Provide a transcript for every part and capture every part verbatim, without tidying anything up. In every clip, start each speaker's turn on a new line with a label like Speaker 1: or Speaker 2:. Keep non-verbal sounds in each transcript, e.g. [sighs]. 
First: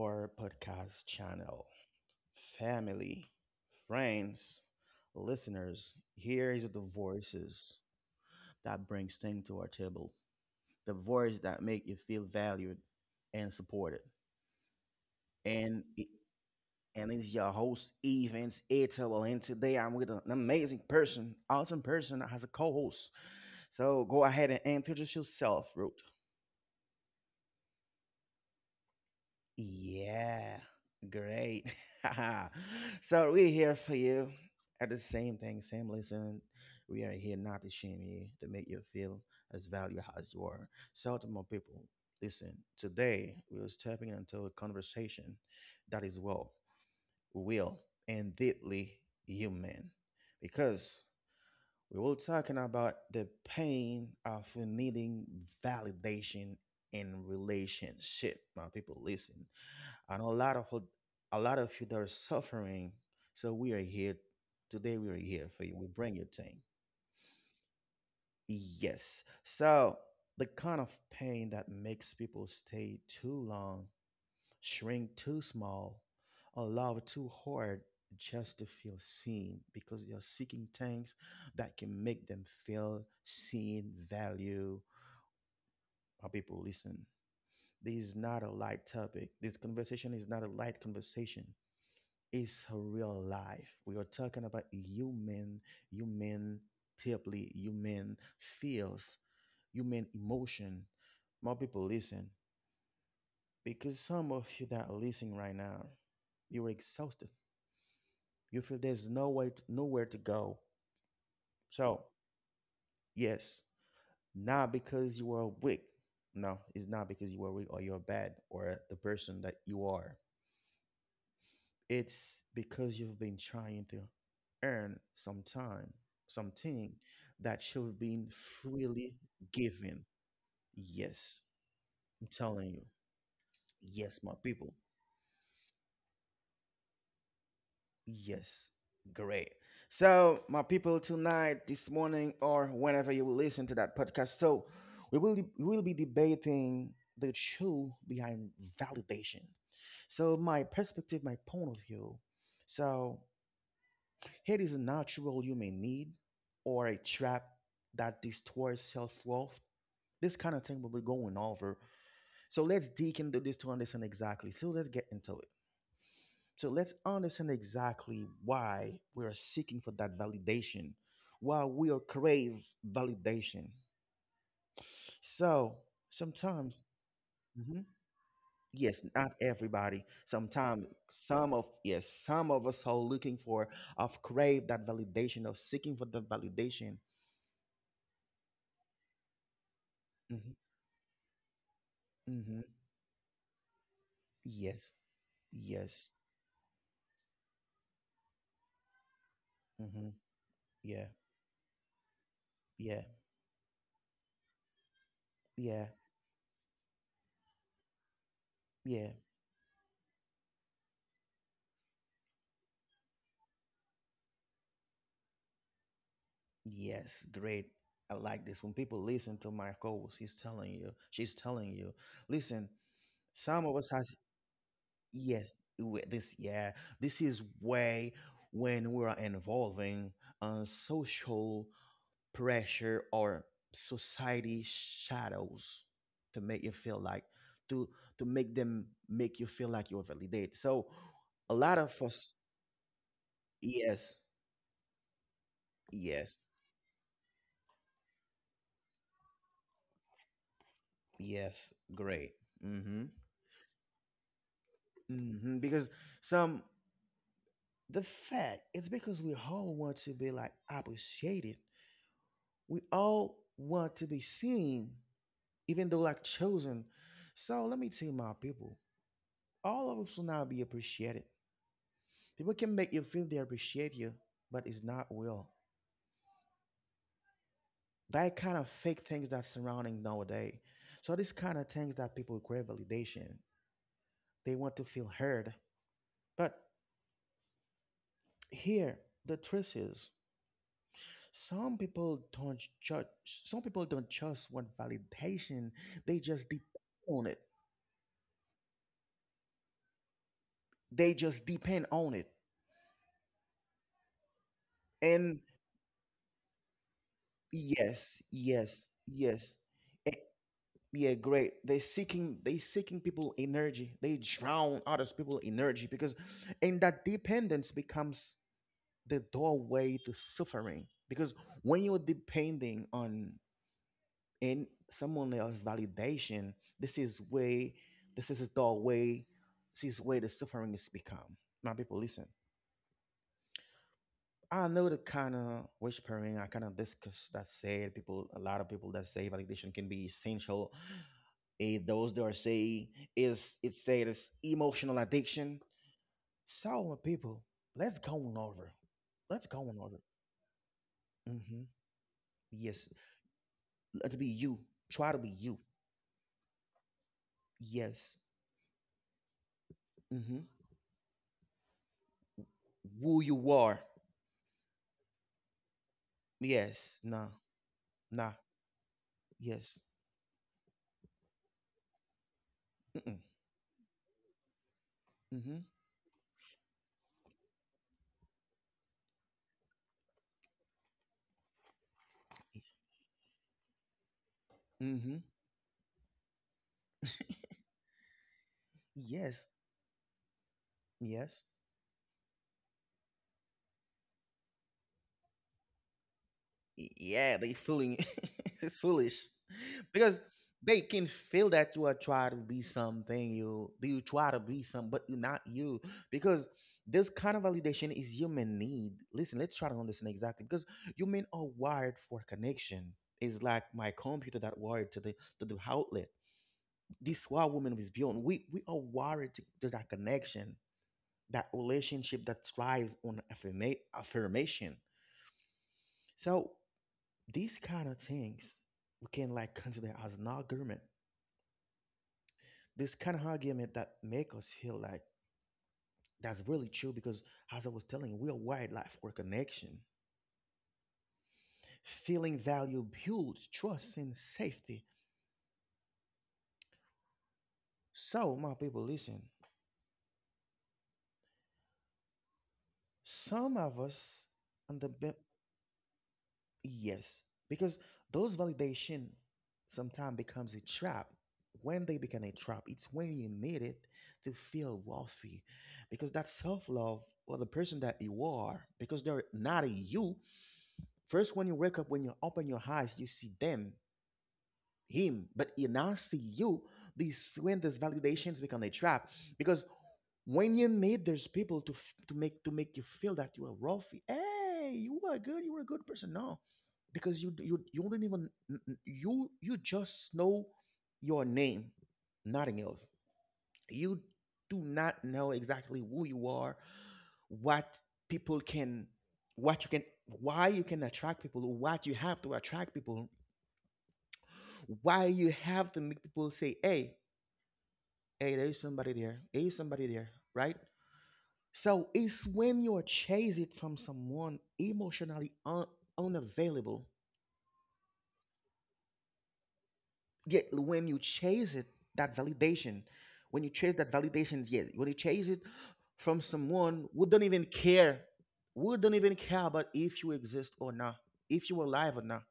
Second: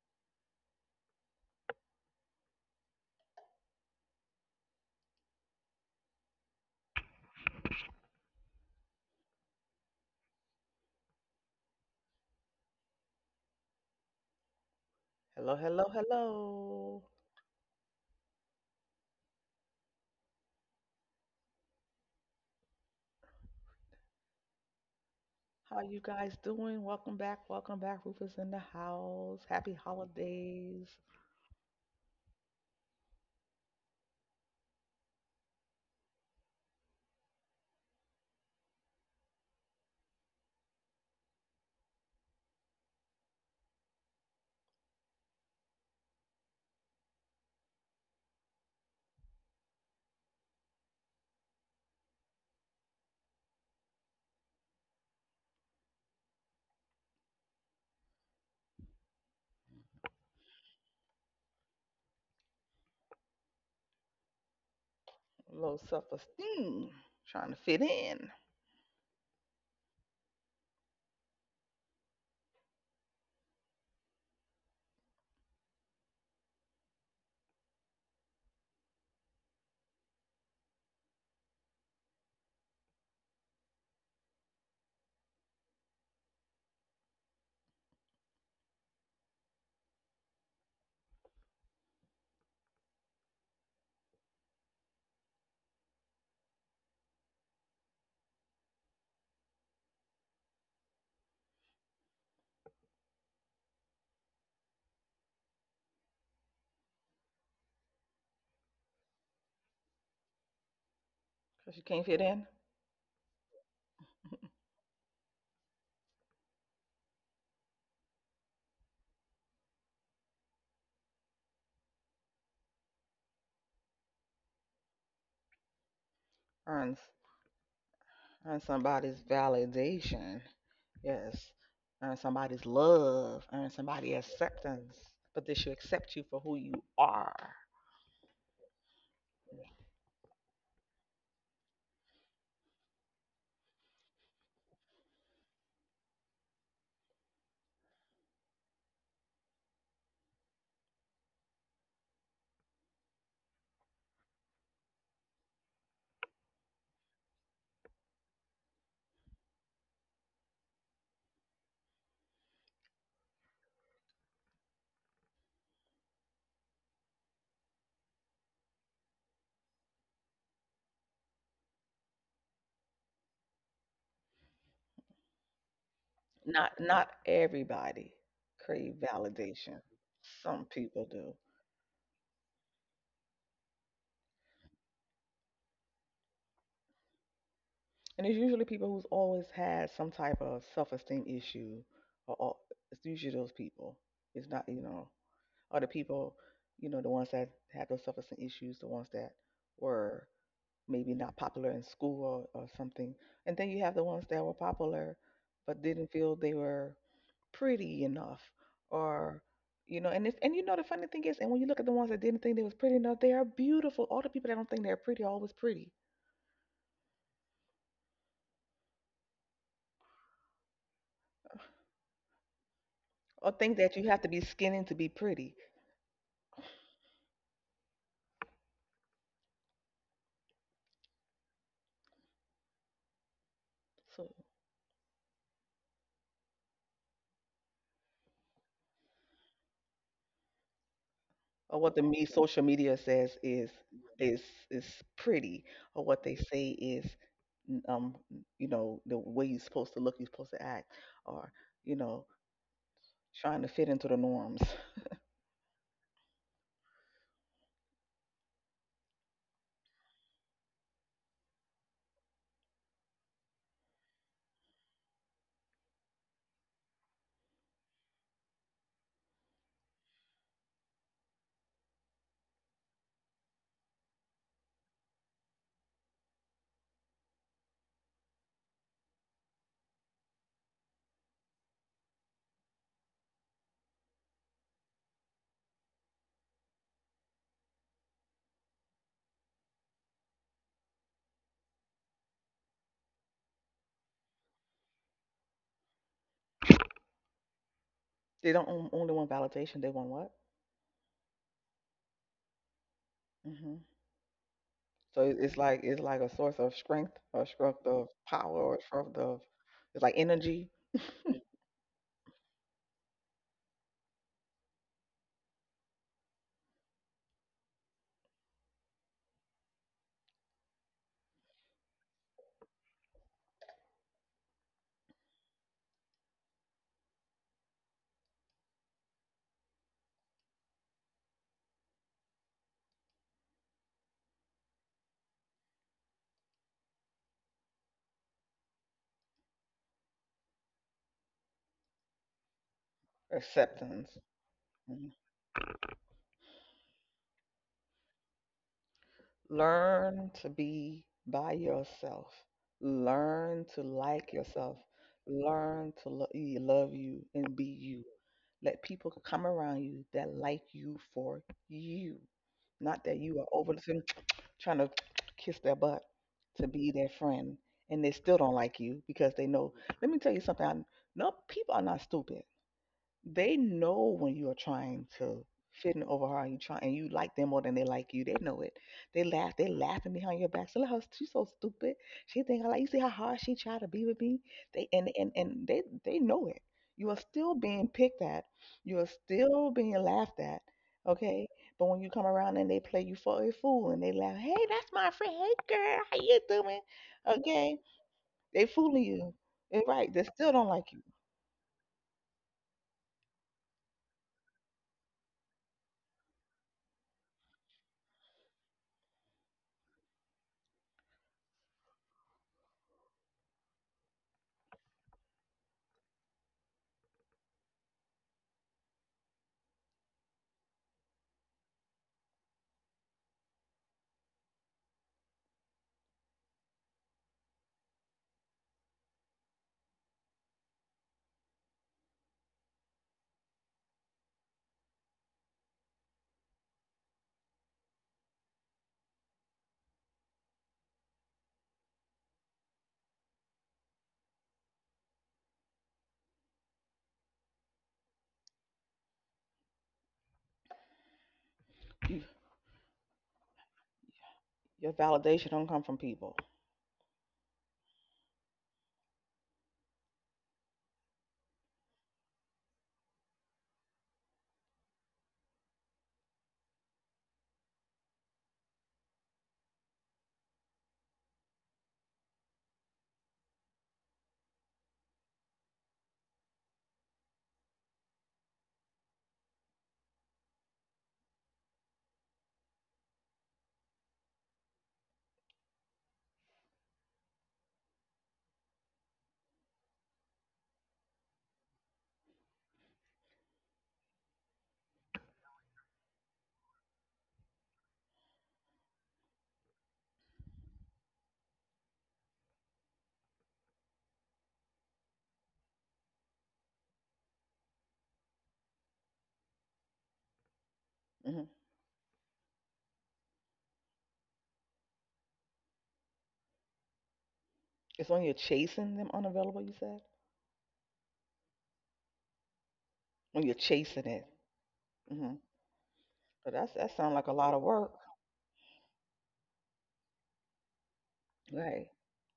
Speaker 1: our podcast channel. Family, friends, listeners, here is the voices that brings things to our table. The voice that make you feel valued and supported.
Speaker 2: Hello,
Speaker 1: And
Speaker 2: hello,
Speaker 1: it,
Speaker 2: hello.
Speaker 1: and it's your host, Evans Ato. And today I'm with an amazing person, awesome person that has a co-host. So go ahead and introduce yourself,
Speaker 2: How you
Speaker 1: Ruth.
Speaker 2: guys doing? Welcome back. Welcome back. Rufus in the house. Happy
Speaker 1: Yeah,
Speaker 2: holidays.
Speaker 1: great. [laughs] So we're here for you. At the same thing, same listen. We are here not to shame you, to make you feel as valuable as you are. So to my people, listen. Today we are stepping into a conversation that is well, real, and deeply human, because we will talking about the pain of needing validation in relationship. My people, listen, and a lot of a lot of you that are suffering. So we are here today. We are here for you.
Speaker 2: Low
Speaker 1: We bring you thing.
Speaker 2: self-esteem. Trying to fit in.
Speaker 1: Yes. So the kind of pain that makes people stay too long, shrink too small, or love too hard just to feel seen, because they are seeking things that can make them feel seen, value. Our people, listen. This is not a light topic. This conversation is not a light conversation. Is her real life. We are talking about human, human deeply, human feels, human emotion. More people listen, because some of you that are listening right now, you're exhausted. You feel there's no way, to, nowhere to go.
Speaker 2: Because you can't
Speaker 1: So
Speaker 2: fit in.
Speaker 1: yes,
Speaker 2: [laughs]
Speaker 1: not because you are weak. No, it's not because you are weak or you're bad or the person that you are. It's because you've been trying to earn some time, something
Speaker 2: Earn,
Speaker 1: that should have been
Speaker 2: earn
Speaker 1: freely
Speaker 2: somebody's
Speaker 1: given.
Speaker 2: validation.
Speaker 1: Yes,
Speaker 2: Yes. Earn
Speaker 1: I'm
Speaker 2: somebody's
Speaker 1: telling you.
Speaker 2: love, earn somebody's
Speaker 1: Yes, my people.
Speaker 2: acceptance, but they should accept you for who you are.
Speaker 1: Yes, great. So, my people, tonight, this morning, or whenever you will listen to that podcast, so we will we will be debating the truth behind validation. So, my perspective, my point of view. So. Hate is a natural human need or a trap that distorts self worth. This kind of thing will be going over. So let's dig into this to understand exactly. So let's get into it. So let's understand exactly why we are seeking for that validation, why we are crave validation. So
Speaker 2: Not
Speaker 1: sometimes,
Speaker 2: not
Speaker 1: mhm,
Speaker 2: everybody crave
Speaker 1: yes, not
Speaker 2: validation.
Speaker 1: everybody.
Speaker 2: Some
Speaker 1: Sometimes
Speaker 2: people do.
Speaker 1: some of, yes, some of us are looking for of crave that validation, of seeking for that validation.
Speaker 2: And it's usually people who's always had some type
Speaker 1: Mm-hmm.
Speaker 2: of self-esteem issue or, or
Speaker 1: Mm-hmm.
Speaker 2: it's usually those people. It's not, you
Speaker 1: Yes.
Speaker 2: know, or the
Speaker 1: Yes.
Speaker 2: people, you know, the ones that had those self-esteem issues, the ones that
Speaker 1: Mm-hmm.
Speaker 2: were
Speaker 1: Yeah.
Speaker 2: maybe not popular in school, or, or
Speaker 1: Yeah.
Speaker 2: something. And then you have the ones that were popular but
Speaker 1: Yeah.
Speaker 2: didn't feel they were pretty enough,
Speaker 1: Yeah.
Speaker 2: or you know. And if, and you know, the funny thing is, and when you look at the ones that didn't think they was pretty enough, they are beautiful. All the people that don't think they're pretty are always pretty,
Speaker 1: Yes. Great. I like this. When people listen to my co-host, he's telling you, she's telling you, listen,
Speaker 2: or
Speaker 1: some
Speaker 2: think
Speaker 1: of us
Speaker 2: that you
Speaker 1: has,
Speaker 2: have to be skinny to be
Speaker 1: yeah,
Speaker 2: pretty.
Speaker 1: we- this yeah, this is way when we are involving uh, social pressure or
Speaker 2: So
Speaker 1: society shadows to make you feel like to to make them make you feel like you're validated. So a
Speaker 2: or
Speaker 1: lot of
Speaker 2: what the me
Speaker 1: us,
Speaker 2: social media says is
Speaker 1: yes,
Speaker 2: is is pretty, or what they
Speaker 1: yes,
Speaker 2: say is, um you know, the way you're supposed to look, you're supposed to act, or
Speaker 1: yes.
Speaker 2: you know,
Speaker 1: Great. Mm-hmm.
Speaker 2: trying to fit into the norms.
Speaker 1: Mm-hmm. Because some the fact is because we all want to be like appreciated. We all want to be seen, even though like chosen. So let me tell my people, all of us will not be appreciated. People can make you feel they appreciate you, but it's not real. That kind of fake things that's surrounding nowadays. So these kind of things that people crave validation. They want to feel heard. But here, the truth is, some people don't judge. Some people don't just want validation. They just depend on it.
Speaker 2: They don't on- only want validation; they want what?
Speaker 1: They just depend on it.
Speaker 2: hmm So it-
Speaker 1: And
Speaker 2: it's like, it's like a source of strength, or a strength of
Speaker 1: yes,
Speaker 2: power, or a
Speaker 1: yes,
Speaker 2: strength of,
Speaker 1: yes.
Speaker 2: it's like
Speaker 1: Eh,
Speaker 2: energy,
Speaker 1: yeah, great. They seeking. They seeking people energy. They drown others people energy because, and that dependence becomes the doorway to suffering. Because when you're depending on and someone else's validation. This is way, this is the way, this is where the suffering is become. My people listen. I know the kind of whispering, I kind of discuss that said people, a lot of people that say validation can be essential. Eh, those that are say is it said
Speaker 2: acceptance.
Speaker 1: it's emotional
Speaker 2: Mhm.
Speaker 1: addiction. So my people, let's go on over. Let's go on over.
Speaker 2: Learn to be by
Speaker 1: Mm-hmm.
Speaker 2: yourself.
Speaker 1: Yes,
Speaker 2: Learn to
Speaker 1: let be
Speaker 2: like
Speaker 1: you.
Speaker 2: yourself.
Speaker 1: Try to be you.
Speaker 2: Learn to lo- y- love you and be you.
Speaker 1: Yes.
Speaker 2: Let people come around you that
Speaker 1: Mm-hmm.
Speaker 2: like you for you, not that
Speaker 1: Who
Speaker 2: you are
Speaker 1: you
Speaker 2: over,
Speaker 1: are.
Speaker 2: trying to [tsk] kiss their butt to be
Speaker 1: Yes.
Speaker 2: their
Speaker 1: Nah.
Speaker 2: friend, and they still
Speaker 1: Nah.
Speaker 2: don't like you because they know.
Speaker 1: Yes.
Speaker 2: Let me tell you something. I, no, people are not stupid.
Speaker 1: Mm-mm.
Speaker 2: They know when you are trying to
Speaker 1: Mhm.
Speaker 2: fit in over her, and you try, and you like them more than they like you. They know it. They laugh. They laughing behind your back. So look, her, she's so stupid. She think I like you. See how hard she tried to be with me. They and
Speaker 1: Mhm.
Speaker 2: and and they they know it. You are still being picked at. You are
Speaker 1: Yes.
Speaker 2: still being laughed at. Okay,
Speaker 1: Yes.
Speaker 2: but when you come around and they play you for a fool and they laugh, hey, that's my friend. Hey, girl, how you doing?
Speaker 1: Y- yeah, they
Speaker 2: Okay,
Speaker 1: fooling.
Speaker 2: they
Speaker 1: [laughs] It's
Speaker 2: fooling
Speaker 1: foolish
Speaker 2: you. It's right. They
Speaker 1: because
Speaker 2: still don't
Speaker 1: they
Speaker 2: like you.
Speaker 1: can feel that you are trying to be something. You do you try to be some, but you're not you, because this kind of validation is human need. Listen, let's try to understand exactly because human are wired for connection. Is like my computer that wired to the to the outlet. This is why women is beyond. We we are wired to, to that connection, that relationship that thrives on affirma- affirmation. So these kind of things we can like consider as an argument. This kind of argument that make us feel like that's really true because as I was telling, you, we are wired life for connection. Feeling value builds trust and safety. So my people listen,
Speaker 2: You
Speaker 1: some of us on
Speaker 2: your
Speaker 1: the be-
Speaker 2: validation don't come from people.
Speaker 1: Yes, because those validation sometimes becomes a trap. When they become a trap, it's when you need it to feel wealthy, because that self love or the person that you are, because they're not a you. First, when you wake up, when you open your eyes, you see them, him, but you now see you. This when these validations become a trap, because when you meet made there's people to f- to make to make you feel that you are wealthy, hey, you are good, you are a good person. No, because you d- you you don't even n- n- you you just know your name, nothing else. You do not know exactly who you are, what people can, what you can, why you can attract people, what you have to attract people, why you have to make people say, hey, hey, there is somebody there, hey, somebody there, right?
Speaker 2: hmm
Speaker 1: So it's when you're chase it from someone emotionally un- unavailable.
Speaker 2: It's when you're chasing them unavailable, you said?
Speaker 1: Yet when you chase it, that validation,
Speaker 2: When
Speaker 1: when
Speaker 2: you're
Speaker 1: you chase that
Speaker 2: chasing it.
Speaker 1: validation, yes. When you chase
Speaker 2: hmm
Speaker 1: it from
Speaker 2: But that's,
Speaker 1: someone
Speaker 2: that
Speaker 1: who
Speaker 2: sounds like
Speaker 1: don't
Speaker 2: a
Speaker 1: even
Speaker 2: lot of work.
Speaker 1: care, who don't even care about if you exist or not, if you're
Speaker 2: Right.
Speaker 1: alive or not.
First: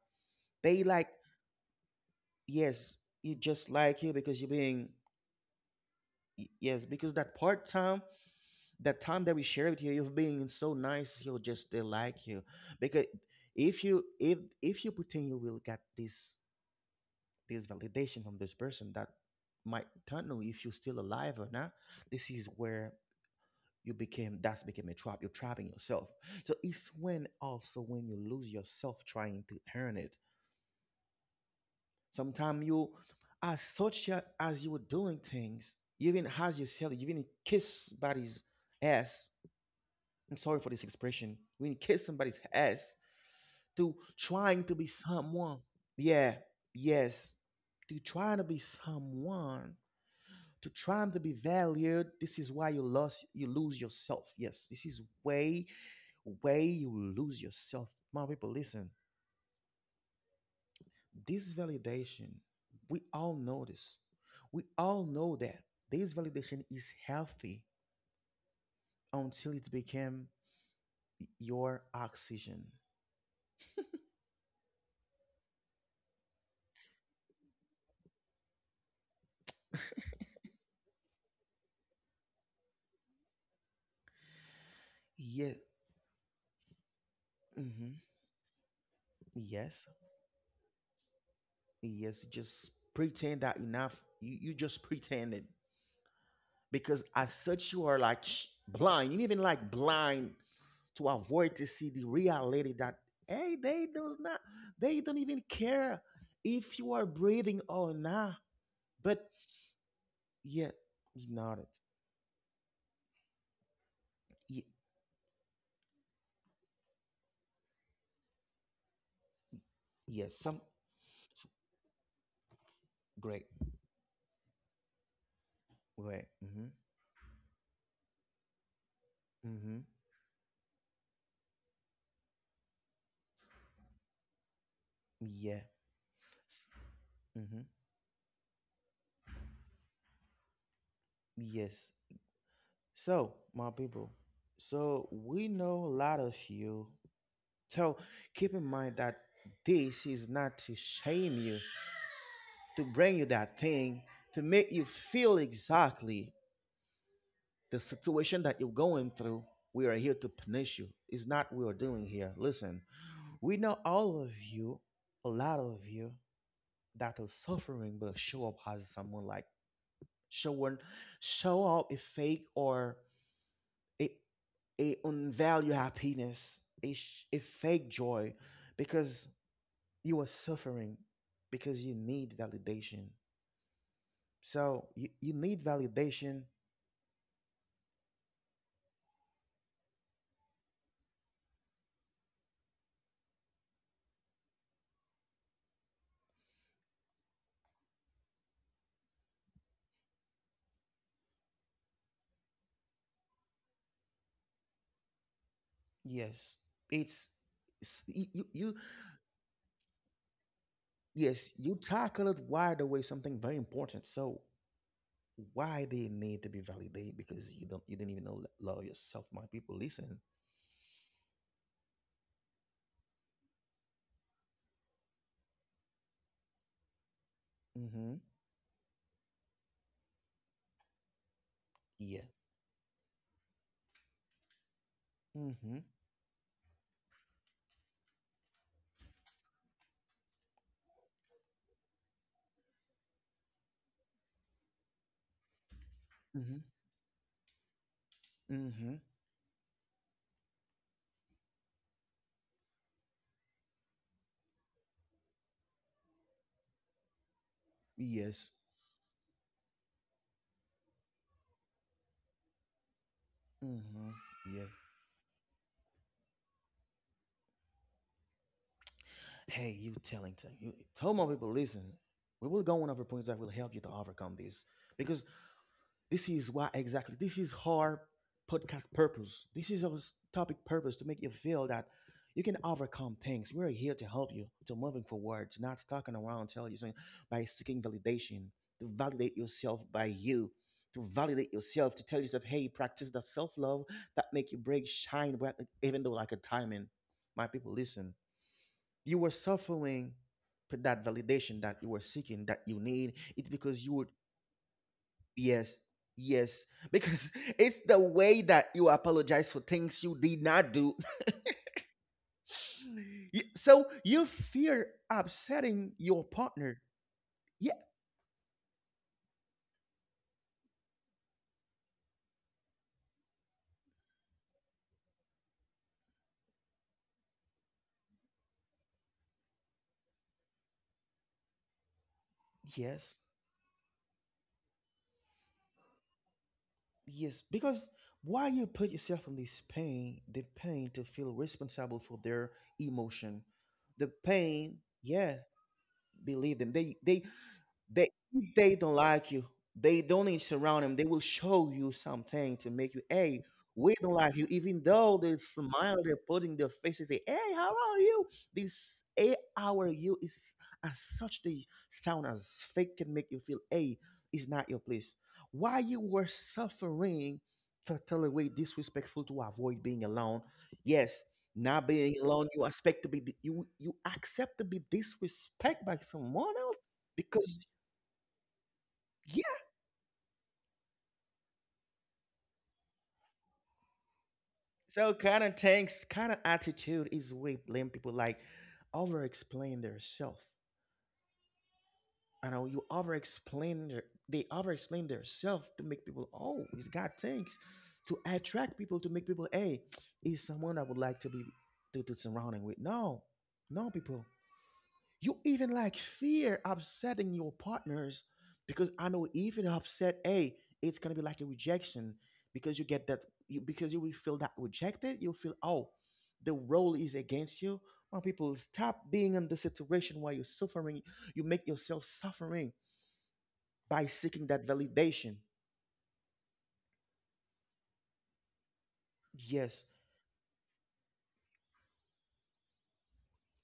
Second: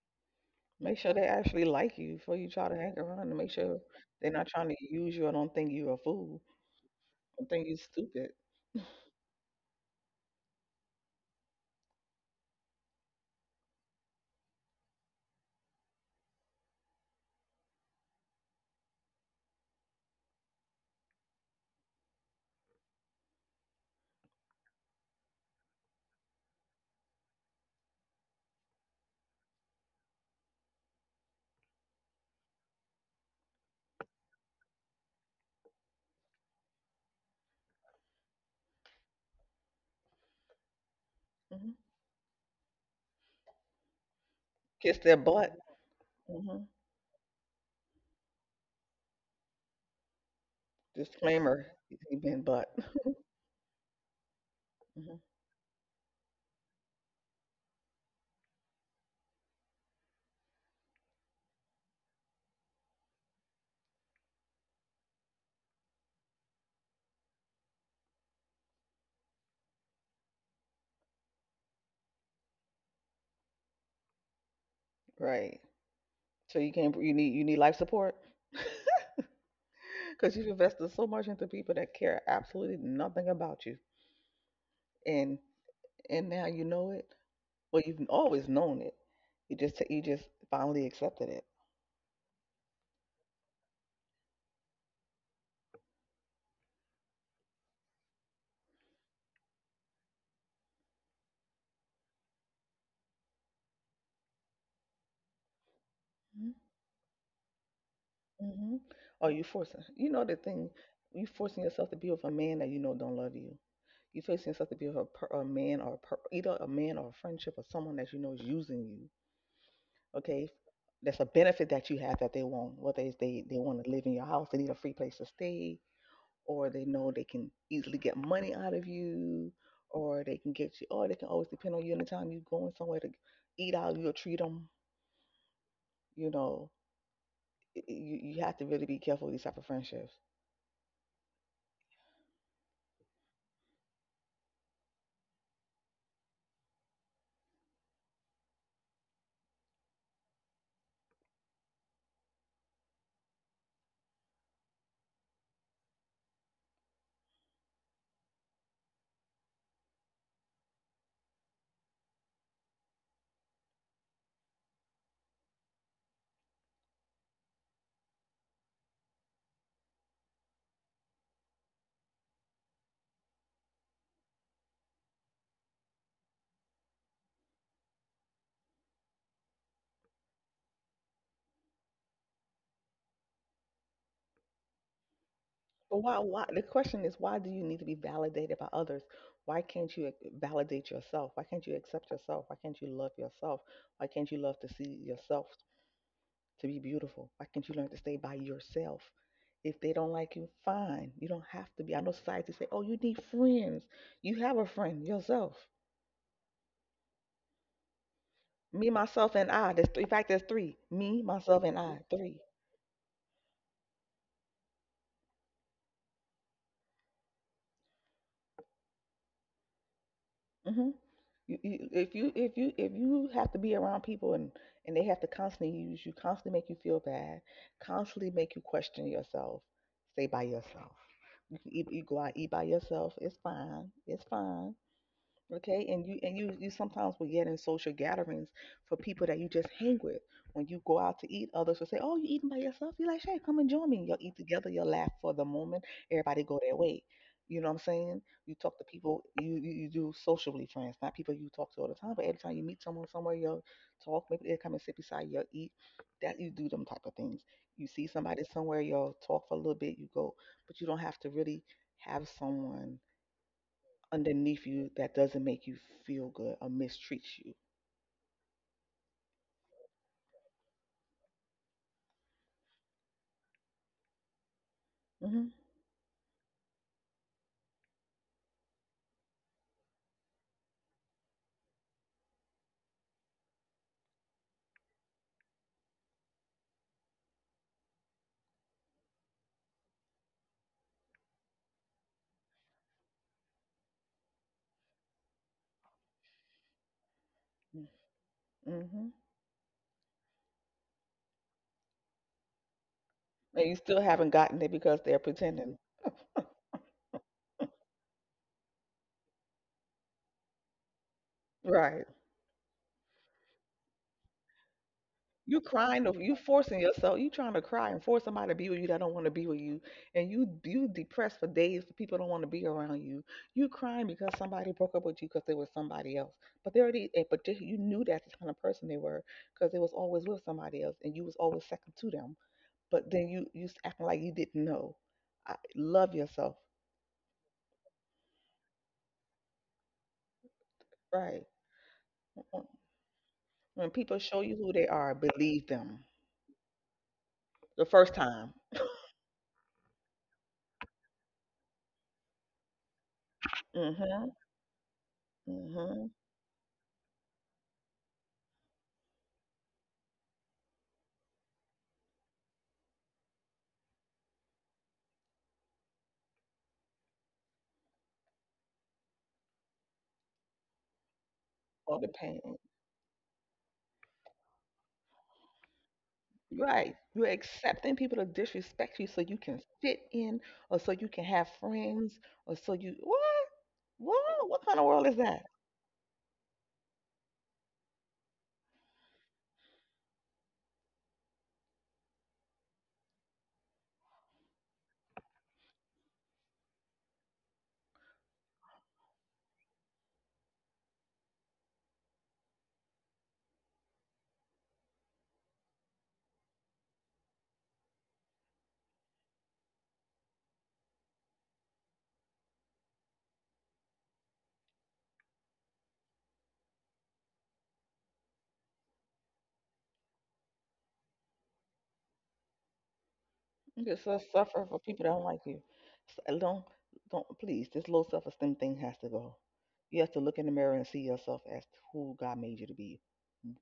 Speaker 1: They
Speaker 2: Make
Speaker 1: like,
Speaker 2: sure they actually like you before you try to
Speaker 1: yes,
Speaker 2: hang around,
Speaker 1: you
Speaker 2: and make
Speaker 1: just
Speaker 2: sure
Speaker 1: like you
Speaker 2: they're
Speaker 1: because you're
Speaker 2: not trying to
Speaker 1: being,
Speaker 2: use you. I don't think you're a fool.
Speaker 1: y- yes, because that
Speaker 2: I don't
Speaker 1: part
Speaker 2: think you're
Speaker 1: time.
Speaker 2: stupid.
Speaker 1: That time that we shared with you, you've been so nice, you just they like you, because if you if if you pretend, you will get this, this validation from this person that might don't know if you're still alive or not. This is where you became, that's became a trap, you're trapping yourself. So it's when also when you lose yourself trying to earn it. Sometimes you as such a- as you were doing things even as yourself, even kiss body's ass. I'm sorry for this expression. When
Speaker 2: hmm
Speaker 1: you kiss somebody's ass to trying to be
Speaker 2: Kiss their butt.
Speaker 1: someone. Yeah,
Speaker 2: hmm
Speaker 1: yes. To trying to be someone, to trying to be
Speaker 2: Disclaimer,
Speaker 1: valued.
Speaker 2: you've
Speaker 1: This
Speaker 2: been
Speaker 1: is
Speaker 2: butt.
Speaker 1: why you
Speaker 2: [laughs]
Speaker 1: lost, you lose yourself. Yes, this is
Speaker 2: hmm
Speaker 1: way, way you lose yourself. My people, listen. This validation, we all know this. We all know that this validation is healthy until it became your oxygen.
Speaker 2: Right. So you can't, you need, you need life support. [laughs] Because you've invested so much into people that care absolutely nothing about you. And,
Speaker 1: Yeah.
Speaker 2: and now you know it. Well,
Speaker 1: Hmm.
Speaker 2: you've always known it. You just
Speaker 1: Yes.
Speaker 2: you just finally accepted it.
Speaker 1: Yes, just pretend that enough. You, you just pretended because as such you are like sh- blind. You even like blind to avoid to see the reality that hey, they does not. They don't even care if you are breathing or not.
Speaker 2: Mm-hmm.
Speaker 1: But
Speaker 2: Oh, you forcing. You know the
Speaker 1: yeah,
Speaker 2: thing.
Speaker 1: you
Speaker 2: You forcing
Speaker 1: nodded.
Speaker 2: yourself to be with a man that you know don't love you. You forcing
Speaker 1: Yes,
Speaker 2: yourself to be with a, per, a man or a per, either a man or a friendship or someone that you know is using you.
Speaker 1: yeah,
Speaker 2: Okay,
Speaker 1: some
Speaker 2: that's a
Speaker 1: so-
Speaker 2: benefit that you have that they want. Whether it's
Speaker 1: great.
Speaker 2: they they want to live in your house, they need a free place to stay,
Speaker 1: Great. Mm-hmm.
Speaker 2: or they know they can easily get money out of you,
Speaker 1: Mm-hmm.
Speaker 2: or they can get you, or they can always depend on you anytime you going somewhere to eat out. You'll treat them.
Speaker 1: Yeah.
Speaker 2: You know,
Speaker 1: Mm-hmm.
Speaker 2: y- you, you have to really be careful with these type of friendships.
Speaker 1: Yes. So my people, so we know a lot of you. So keep in mind that this is not to shame you, to bring you that thing, to make you feel exactly the situation that you're going through. We are here to punish you. It's not what we are doing here. Listen, we know all of you, a lot of you that are suffering, but show up as someone like showing, show up a fake or a a unvalued happiness, a sh- a fake joy, because you are suffering, because you need validation. So you, you need
Speaker 2: But why
Speaker 1: validation.
Speaker 2: why the question is, why do you need to be validated by others? Why can't you ac- validate yourself? Why can't you accept yourself? Why can't you love yourself? Why can't you love to see yourself to be beautiful? Why can't you learn to stay by yourself? If they don't like you, fine. You don't have to be. I know society say, oh, you need friends. You have a friend yourself.
Speaker 1: Yes, it's, it's you, you you-
Speaker 2: Me, myself, and I. there's th- in fact, there's three: me,
Speaker 1: yes,
Speaker 2: myself,
Speaker 1: you
Speaker 2: and I.
Speaker 1: tackled
Speaker 2: three.
Speaker 1: right away something very important. So why they need to be validated, because you don't you didn't even know love yourself. My people, listen.
Speaker 2: Mhm. You, you, if you if you if you have to be around people, and and they have to constantly use you, constantly make you feel bad,
Speaker 1: Mm-hmm.
Speaker 2: constantly make you question yourself, stay by yourself. You can eat, you go
Speaker 1: Yeah.
Speaker 2: out eat by yourself. It's fine. It's fine.
Speaker 1: Mm-hmm.
Speaker 2: Okay, and you and you you sometimes will get in social gatherings for people that you just hang with. When you go out to eat, others will say, oh, you eating by yourself? You are like, hey, come and join me. You will eat together, you'll laugh for the moment, everybody
Speaker 1: Mm-hmm.
Speaker 2: go their way. You know what I'm saying? You talk to
Speaker 1: Mm-hmm.
Speaker 2: people, you you, you do socially friends, not people you talk to all the time, but every time you meet someone somewhere, you'll talk, maybe they'll come and sit beside you, you'll eat. That You do them type of things. You see somebody
Speaker 1: Yes.
Speaker 2: somewhere, you'll talk for a little bit, you go. But you don't have to really have someone
Speaker 1: Mm-hmm. Yeah.
Speaker 2: underneath you that doesn't make you feel good or mistreats you.
Speaker 1: Hey, you telling to you tell my people, listen. We will go on over points that will help you to overcome this because
Speaker 2: hmm
Speaker 1: this is why exactly. This is our podcast purpose. This is our topic purpose to make you feel that you can overcome things. We're here to help you to moving forward, to not stalking around, tell you something by seeking validation, to validate yourself by you, to validate yourself, to tell yourself, hey, practice that self love that make you break shine, bright, even though like a timing. My people, listen.
Speaker 2: hmm
Speaker 1: You were suffering for that validation that you were seeking, that you need. It's
Speaker 2: And you
Speaker 1: because you
Speaker 2: still
Speaker 1: were
Speaker 2: haven't gotten it because they're
Speaker 1: Yes.
Speaker 2: pretending.
Speaker 1: Yes. Because [laughs] it's the way that you apologize for things you did not do. [sighs]
Speaker 2: Right.
Speaker 1: [laughs] Y- so you fear
Speaker 2: You're
Speaker 1: upsetting
Speaker 2: crying. over-
Speaker 1: your
Speaker 2: You forcing
Speaker 1: partner.
Speaker 2: yourself. You trying to
Speaker 1: Yeah.
Speaker 2: cry and force somebody to be with you that don't want to be with you, and you you depressed for days. People don't want to be around you. You crying because somebody broke up with you because they were somebody else. But they already. eh, But they- you knew that's the kind of person they were because they was always with somebody else, and you was always second to them. But
Speaker 1: Yes.
Speaker 2: then you you s- acting like you didn't know. I, love yourself.
Speaker 1: Yes. Because why you put yourself in this pain, the pain to feel
Speaker 2: Right.
Speaker 1: responsible for their
Speaker 2: Mm.
Speaker 1: emotion,
Speaker 2: When
Speaker 1: the
Speaker 2: people show you who
Speaker 1: pain.
Speaker 2: they are,
Speaker 1: Yeah.
Speaker 2: believe them
Speaker 1: Believe them. They they
Speaker 2: the
Speaker 1: They,
Speaker 2: first
Speaker 1: if
Speaker 2: time.
Speaker 1: they don't like you, they don't need to surround them. They will show you something to make you, hey,
Speaker 2: mm
Speaker 1: we don't like you,
Speaker 2: Mhm.
Speaker 1: even though they
Speaker 2: mm
Speaker 1: smile,
Speaker 2: Mhm.
Speaker 1: they're putting their faces, say, hey, how are you? This hey, how are you is as such the sound as fake can make you feel, hey, it's not your place. Why you were suffering totally way disrespectful to avoid being alone. Yes, not
Speaker 2: Or the
Speaker 1: being
Speaker 2: pain.
Speaker 1: alone, you expect to be you you accept to be disrespect by someone else
Speaker 2: Right. You're
Speaker 1: because
Speaker 2: accepting people to disrespect you so you
Speaker 1: yeah.
Speaker 2: can fit in, or so you can have friends, or so you what? What? What kind of world
Speaker 1: So
Speaker 2: is
Speaker 1: kind
Speaker 2: that?
Speaker 1: of tanks, kind of attitude is we blame people like over explain their self. I know you over explain their they over explain their self to make people oh he's got tanks to attract people to make people hey he's someone I would like to be to, to surrounding with. No, no people. You even like fear upsetting your partners because I know even upset, hey, it's gonna be like a rejection because you get that you, because you will feel that rejected. You'll feel oh, the role is against you. Well, people stop being in the situation where you're suffering. You make yourself suffering
Speaker 2: You
Speaker 1: by
Speaker 2: just uh,
Speaker 1: seeking that
Speaker 2: suffer for people that don't
Speaker 1: validation.
Speaker 2: like you. S- uh, Don't don't please. This low self esteem thing has to go.
Speaker 1: Yes,
Speaker 2: You have to look in the mirror and see yourself as who God made you to be.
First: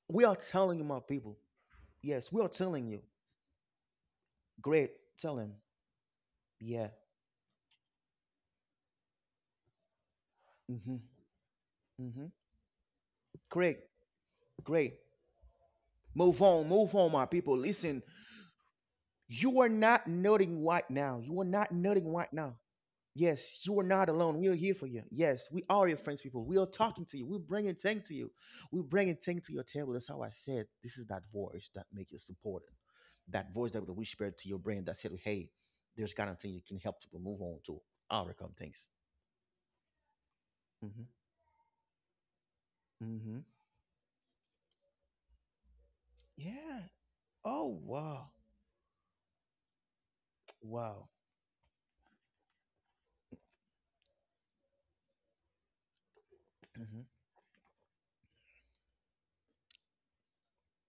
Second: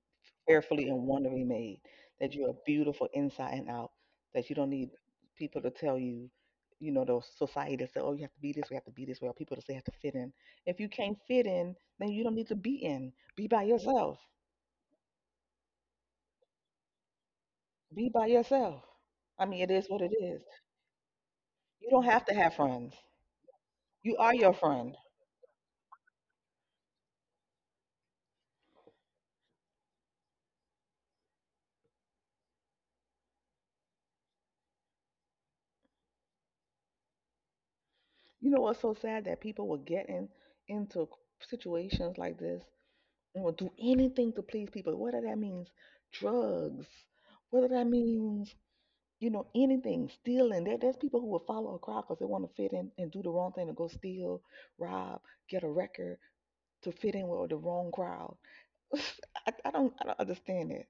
Speaker 1: we are telling you,
Speaker 2: Carefully
Speaker 1: my
Speaker 2: and
Speaker 1: people.
Speaker 2: wonderfully made,
Speaker 1: Yes,
Speaker 2: that
Speaker 1: we
Speaker 2: you
Speaker 1: are
Speaker 2: are
Speaker 1: telling you.
Speaker 2: beautiful inside and out, that you don't need
Speaker 1: Great, tell him.
Speaker 2: people to tell you,
Speaker 1: Yeah.
Speaker 2: you know, those society that say, oh, you have to be this way, you have to be this way, or people that say you have to fit in. If you
Speaker 1: Mhm.
Speaker 2: can't fit in, then you
Speaker 1: Mhm.
Speaker 2: don't need to be in. Be by
Speaker 1: Great,
Speaker 2: yourself.
Speaker 1: great. Move on, move on, my people. Listen,
Speaker 2: Be by yourself. I mean,
Speaker 1: you are
Speaker 2: it is what
Speaker 1: not
Speaker 2: it is.
Speaker 1: nothing right now. You are not
Speaker 2: You don't
Speaker 1: nothing
Speaker 2: have
Speaker 1: right
Speaker 2: to have
Speaker 1: now.
Speaker 2: friends.
Speaker 1: Yes, you are not
Speaker 2: You are
Speaker 1: alone. We
Speaker 2: your
Speaker 1: are here for
Speaker 2: friend.
Speaker 1: you. Yes, we are your friends, people. We are talking to you. We're bringing things to you. We're bringing things to your table. That's how I said. This is that voice that makes you supported. That voice that will whisper to your brain that said, "Hey, there's kind of thing you can help people move on to
Speaker 2: You
Speaker 1: overcome
Speaker 2: know what's
Speaker 1: things."
Speaker 2: so sad, that people were getting
Speaker 1: hmm
Speaker 2: into situations like this
Speaker 1: hmm
Speaker 2: and will do anything to please people, whether that means drugs,
Speaker 1: Yeah.
Speaker 2: whether
Speaker 1: Oh
Speaker 2: that
Speaker 1: wow,
Speaker 2: means, you know, anything, stealing. There, there's
Speaker 1: wow.
Speaker 2: people who will follow a crowd because they want to fit in and do the wrong thing, to go steal, rob, get a record to
Speaker 1: Mm-hmm.
Speaker 2: fit in with the wrong crowd. [laughs] I, I don't I don't understand it.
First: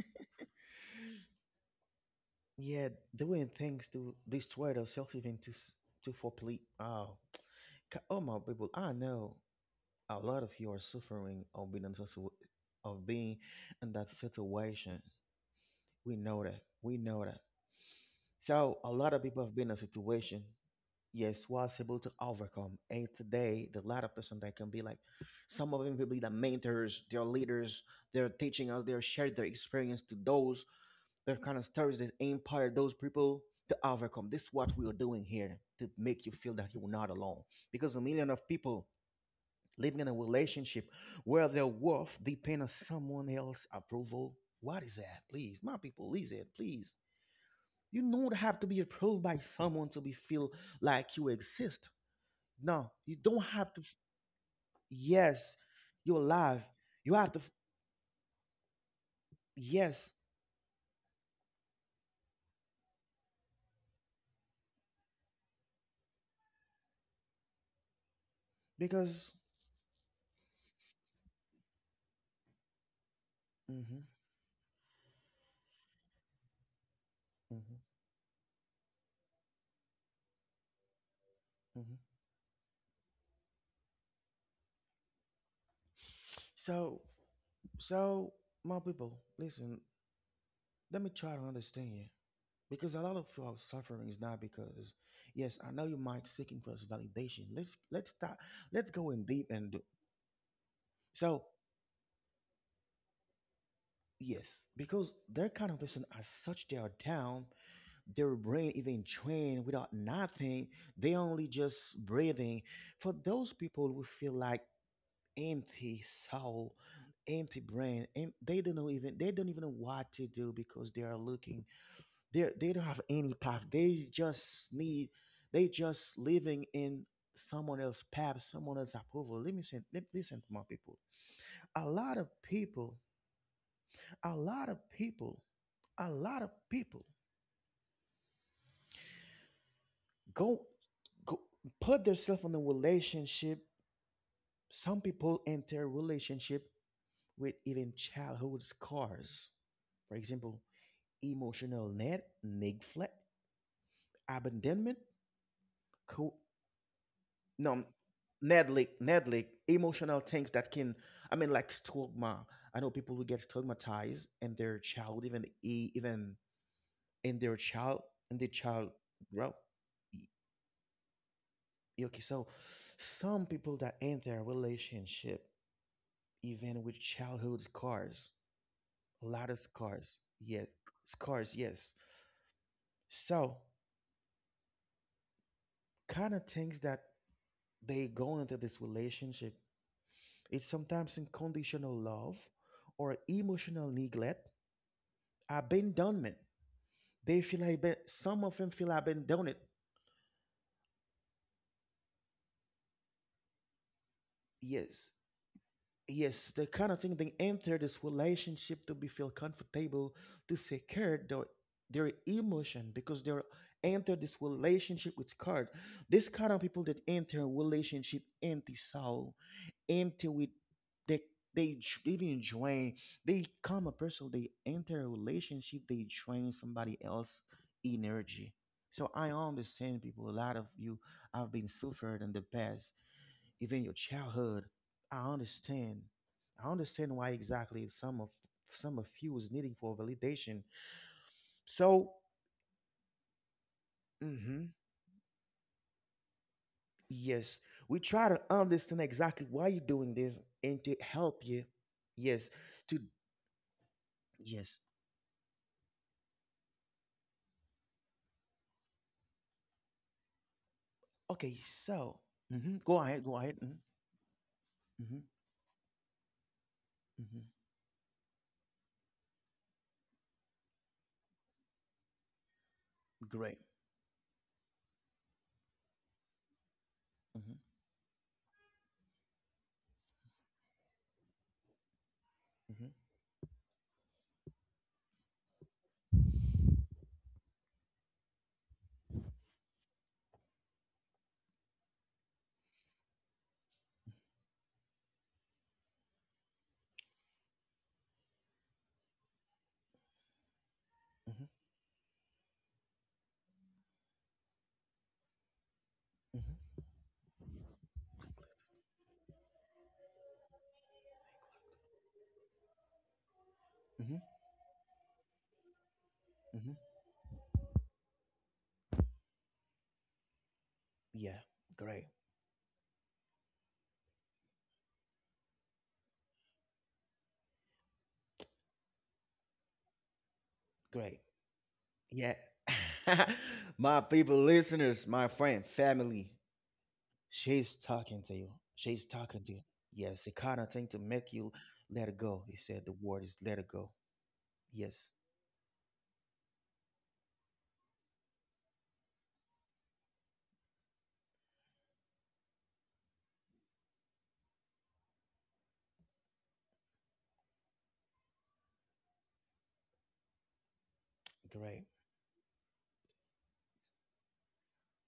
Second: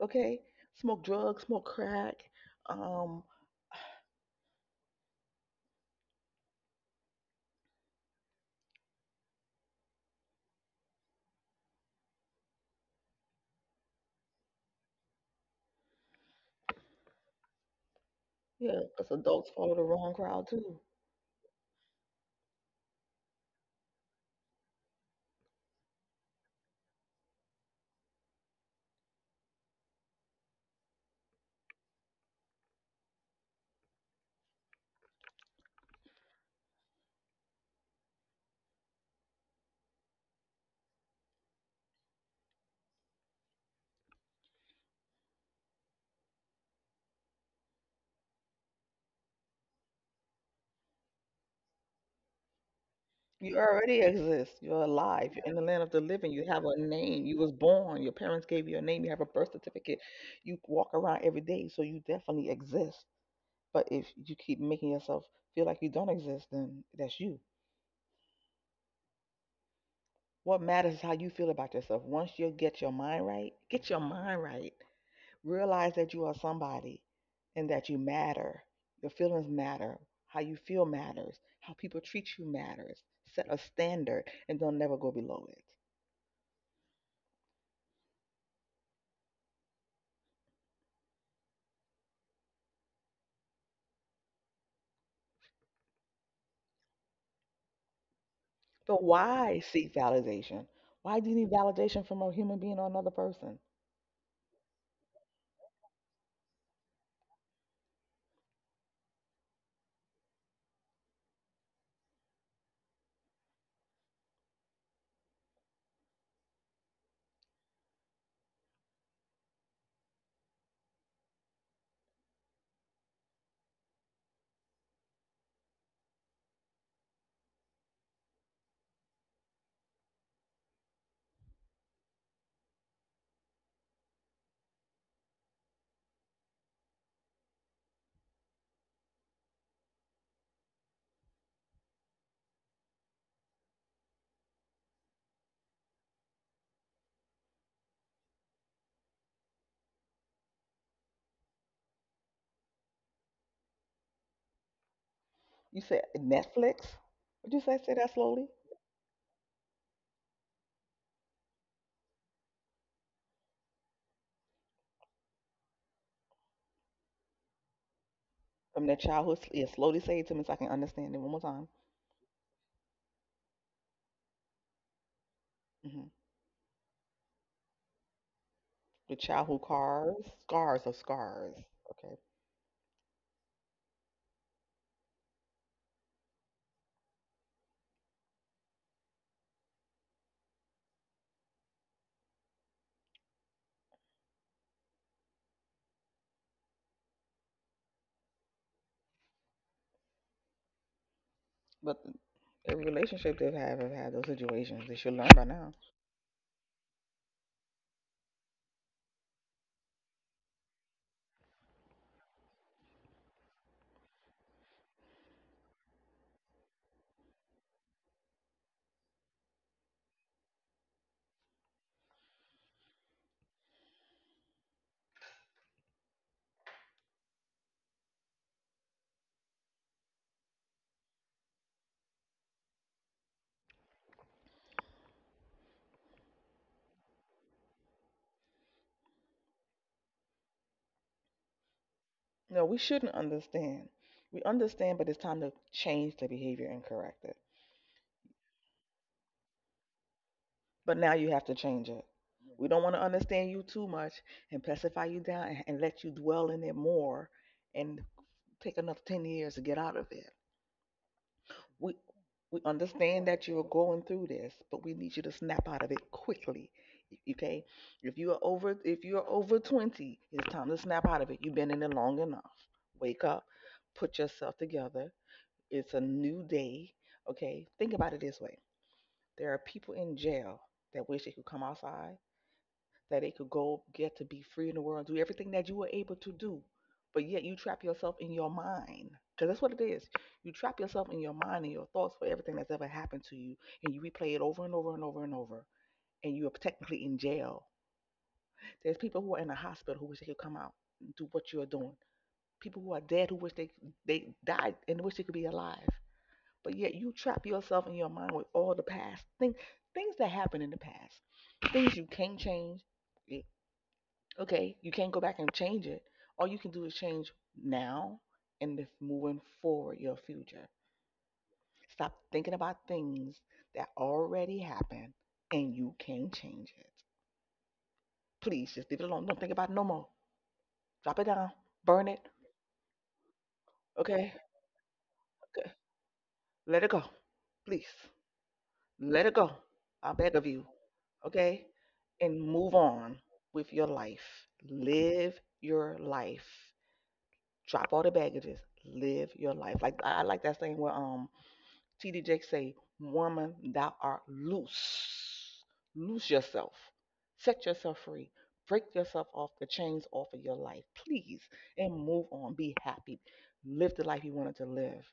Speaker 2: Okay, smoke drugs, smoke crack.
Speaker 1: Yeah,
Speaker 2: Um,
Speaker 1: doing things to destroy yourself, even to s- to for plea. Oh, c- oh my people! I know a lot of you are suffering of being in such a w- of being in that situation. We know that. We know that. So
Speaker 2: yeah,
Speaker 1: a lot
Speaker 2: because
Speaker 1: of people
Speaker 2: adults
Speaker 1: have been
Speaker 2: follow
Speaker 1: in a
Speaker 2: the wrong
Speaker 1: situation.
Speaker 2: crowd too.
Speaker 1: Yes, was able to overcome. And today, the lot of person that can be like, some of them will be the mentors, their leaders. They're teaching us. They're sharing their experience to those they're kind of stories that empower those people to overcome. This is what we are doing here to make you feel that you're not alone. Because a million of people living in a relationship where their worth depends on someone else's approval. What is that? Please, my people, please, it, please. You don't have to be approved by someone to be feel like you exist. No, you don't
Speaker 2: You
Speaker 1: have to.
Speaker 2: already exist. You're alive. You're
Speaker 1: Yes,
Speaker 2: in the land of the
Speaker 1: you're
Speaker 2: living. You
Speaker 1: alive.
Speaker 2: have a
Speaker 1: You
Speaker 2: name.
Speaker 1: have
Speaker 2: You
Speaker 1: to.
Speaker 2: was born. Your parents gave you a name. You have a birth certificate.
Speaker 1: Yes,
Speaker 2: You walk around every day, so you definitely exist. But if you keep making yourself feel like you don't exist, then that's you.
Speaker 1: because.
Speaker 2: What matters is how you feel about yourself. Once you get your mind right, get your
Speaker 1: hmm
Speaker 2: mind right. Realize that you are somebody, and
Speaker 1: hmm
Speaker 2: that you matter. Your feelings matter. How you feel matters. How people treat you matters. Set a standard and don't never go below it.
Speaker 1: So, so my people, listen. Let me try to understand you because a lot of your suffering is not because. Yes, I know you might seeking for validation. Let's let's start. Let's
Speaker 2: So
Speaker 1: go in deep
Speaker 2: why
Speaker 1: and do.
Speaker 2: seek validation? Why do you
Speaker 1: So
Speaker 2: need validation from a human being or another person?
Speaker 1: yes, because they're kind of person as such they are down. Their brain even trained without nothing. They only just breathing. For those people who feel like empty soul, empty brain, and they don't know even they don't even know what to do because they are looking they they don't have any path. They just need they just living in someone else's path, someone else's approval. Let me say, let listen to my people. A lot of people, a lot of people, a lot of people go go put themselves in a relationship. Some people enter relationship with even childhood scars. For example, emotional Ned, Nick Fleck, abandonment,
Speaker 2: You said
Speaker 1: co-
Speaker 2: Netflix? Would you say
Speaker 1: no,
Speaker 2: say that slowly?
Speaker 1: Ned Lick, Ned Lick, emotional things that can, I mean, like stigma. I know people who get stigmatized in their child, even e- even in their child, in their
Speaker 2: From
Speaker 1: child
Speaker 2: the childhood,
Speaker 1: grow
Speaker 2: yeah, slowly
Speaker 1: Y-
Speaker 2: say it to me so I can understand it one more time.
Speaker 1: Okay, so some people that end their relationship,
Speaker 2: hmm
Speaker 1: even with childhood scars,
Speaker 2: The
Speaker 1: a lot of
Speaker 2: childhood who
Speaker 1: scars,
Speaker 2: cars
Speaker 1: yeah,
Speaker 2: scars of
Speaker 1: scars,
Speaker 2: scars.
Speaker 1: yes.
Speaker 2: Okay,
Speaker 1: So kind of things that they go into this relationship, it's sometimes unconditional love or emotional neglect, abandonment. They feel like aban- some of them feel abandoned.
Speaker 2: but every relationship they've had have had those situations. They
Speaker 1: Yes,
Speaker 2: should learn by now.
Speaker 1: yes, the kind of thing they enter this relationship to be feel comfortable, to secure their, their emotion because they're enter this relationship with card. This kind of people that enter relationship empty soul empty with they they dr- even drain they come a person they enter a relationship they drain somebody else energy so I understand people a lot of you have been suffered in the past even your childhood I understand I understand why exactly some of some of you is needing for validation so
Speaker 2: No, we shouldn't understand. We
Speaker 1: hmm
Speaker 2: understand, but it's time to change the behavior and correct it.
Speaker 1: yes we try to understand exactly why you're doing this and to
Speaker 2: But now you
Speaker 1: help
Speaker 2: have to
Speaker 1: you
Speaker 2: change it.
Speaker 1: yes
Speaker 2: We don't want
Speaker 1: to
Speaker 2: to understand you too much and
Speaker 1: yes.
Speaker 2: pacify you down and, and let you dwell in it more and take another ten years to get out of it.
Speaker 1: Okay,
Speaker 2: We,
Speaker 1: so
Speaker 2: we
Speaker 1: mhm, go ahead,
Speaker 2: understand
Speaker 1: go
Speaker 2: that
Speaker 1: ahead.
Speaker 2: you're
Speaker 1: Mhm,
Speaker 2: going through this, but we need
Speaker 1: mhm,
Speaker 2: you to snap out of it quickly.
Speaker 1: mhm,
Speaker 2: Okay? If you are over if you're over twenty, it's time to snap out of it. You've been in it long enough. Wake up,
Speaker 1: Great.
Speaker 2: put yourself together. It's a new day.
Speaker 1: Mhm,
Speaker 2: Okay? Think about it this way. There are people in jail that wish they could come outside
Speaker 1: mhm,
Speaker 2: that they could go get to be free in the world and do everything that you were able to do. But yet you trap yourself in your mind. Because that's what it is. You trap yourself in your mind and your thoughts for everything that's ever happened to you. And you replay it over and over and over and over. And you are technically in jail. There's people who are in the hospital who wish they could come out and do
Speaker 1: mhm,
Speaker 2: what you're doing. People who are dead who wish they they died and wish they could be alive. But
Speaker 1: mhm,
Speaker 2: yet you trap yourself in your mind with all the past thing things that happened in the past. Things you can't change, eh,
Speaker 1: mhm,
Speaker 2: okay, you can't go back and change it. All you can
Speaker 1: mhm.
Speaker 2: do is change now and if moving forward your future.
Speaker 1: Yeah, great,
Speaker 2: Stop thinking about things that already happened and you can change it. Please just leave it alone. Don't think about it no more. Drop
Speaker 1: great.
Speaker 2: it down. Burn it.
Speaker 1: Yeah, [laughs] my
Speaker 2: Okay?
Speaker 1: people, listeners, my friend,
Speaker 2: Okay.
Speaker 1: family,
Speaker 2: Let it go.
Speaker 1: she's
Speaker 2: Please.
Speaker 1: talking to you. She's
Speaker 2: Let it
Speaker 1: talking
Speaker 2: go.
Speaker 1: to you.
Speaker 2: I
Speaker 1: Yes, the
Speaker 2: beg of
Speaker 1: kind
Speaker 2: you.
Speaker 1: of thing to make you
Speaker 2: Okay?
Speaker 1: let it
Speaker 2: And
Speaker 1: go. He
Speaker 2: move
Speaker 1: said the
Speaker 2: on
Speaker 1: word is let it
Speaker 2: with your
Speaker 1: go.
Speaker 2: life.
Speaker 1: Yes,
Speaker 2: Live your life. Drop all the baggages, live your life. Like I I like that thing where um T D Jakes say, "Woman, thou art loose, loose yourself, set yourself free, break yourself off the chains off of your life, please,
Speaker 1: great.
Speaker 2: and move on. Be happy, live the life you wanted to live.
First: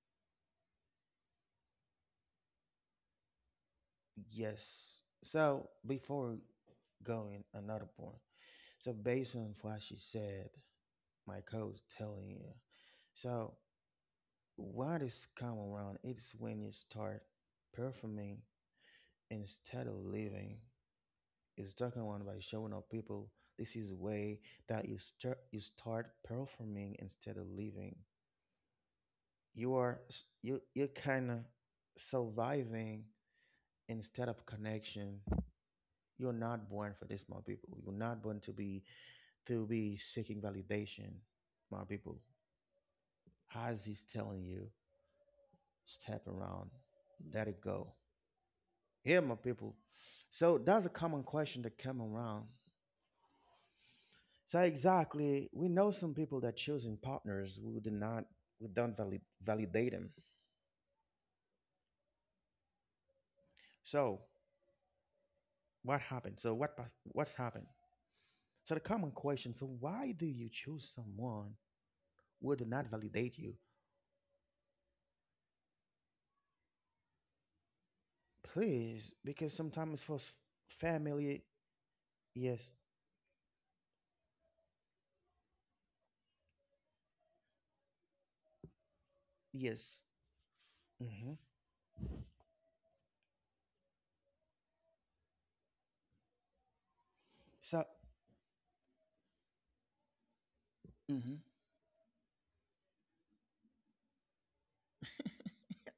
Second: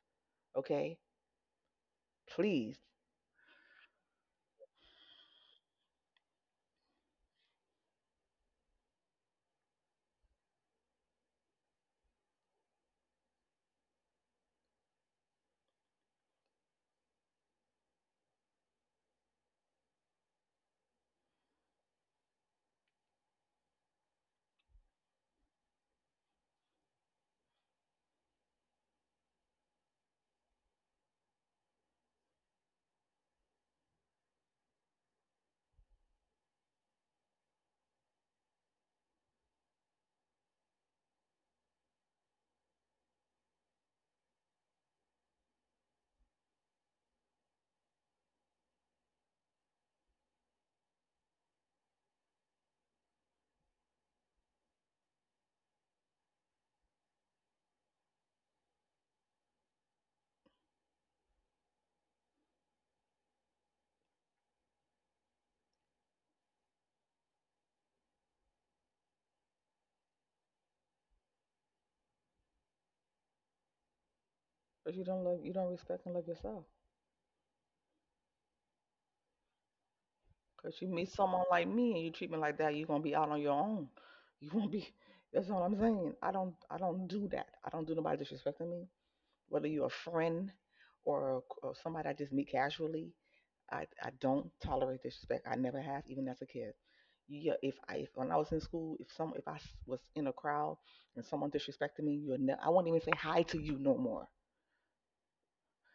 Speaker 2: Okay, please,
Speaker 1: Yes. So before going another point, so based on what she said, my coach telling you. So what is common around it's when you start performing instead of living. It's talking about by showing up people. This is the way that you start you start performing instead of living. You are s- you you're kinda surviving instead of connection. You're not born for this, my people. You're not born to be to be seeking validation, my people. As he's telling you. Step around, let it go. Yeah, my people. So that's a common question that come around. So exactly, we know some people that choosing partners who do not, who don't valid, validate them. So what happened? So what pa- what's happened? So the common question. So why do you choose someone who do not validate you?
Speaker 2: but you don't love, you don't respect and love yourself."
Speaker 1: Please, because sometimes for s-
Speaker 2: Cause you meet
Speaker 1: family,
Speaker 2: someone like me and you treat me
Speaker 1: yes,
Speaker 2: like that, you're gonna be out on your own. You won't be. [laughs] That's all I'm saying. I don't. I don't do that. I don't do nobody disrespecting me. Whether you're
Speaker 1: yes.
Speaker 2: a friend
Speaker 1: hmm
Speaker 2: or, or somebody I just meet casually, I, I don't tolerate disrespect. I never have, even as a kid. Yeah, if
Speaker 1: So,
Speaker 2: I if, when I was in school, if some if I was in a crowd and
Speaker 1: mhm.
Speaker 2: someone disrespected me, you would ne- I wouldn't even say hi to you no more.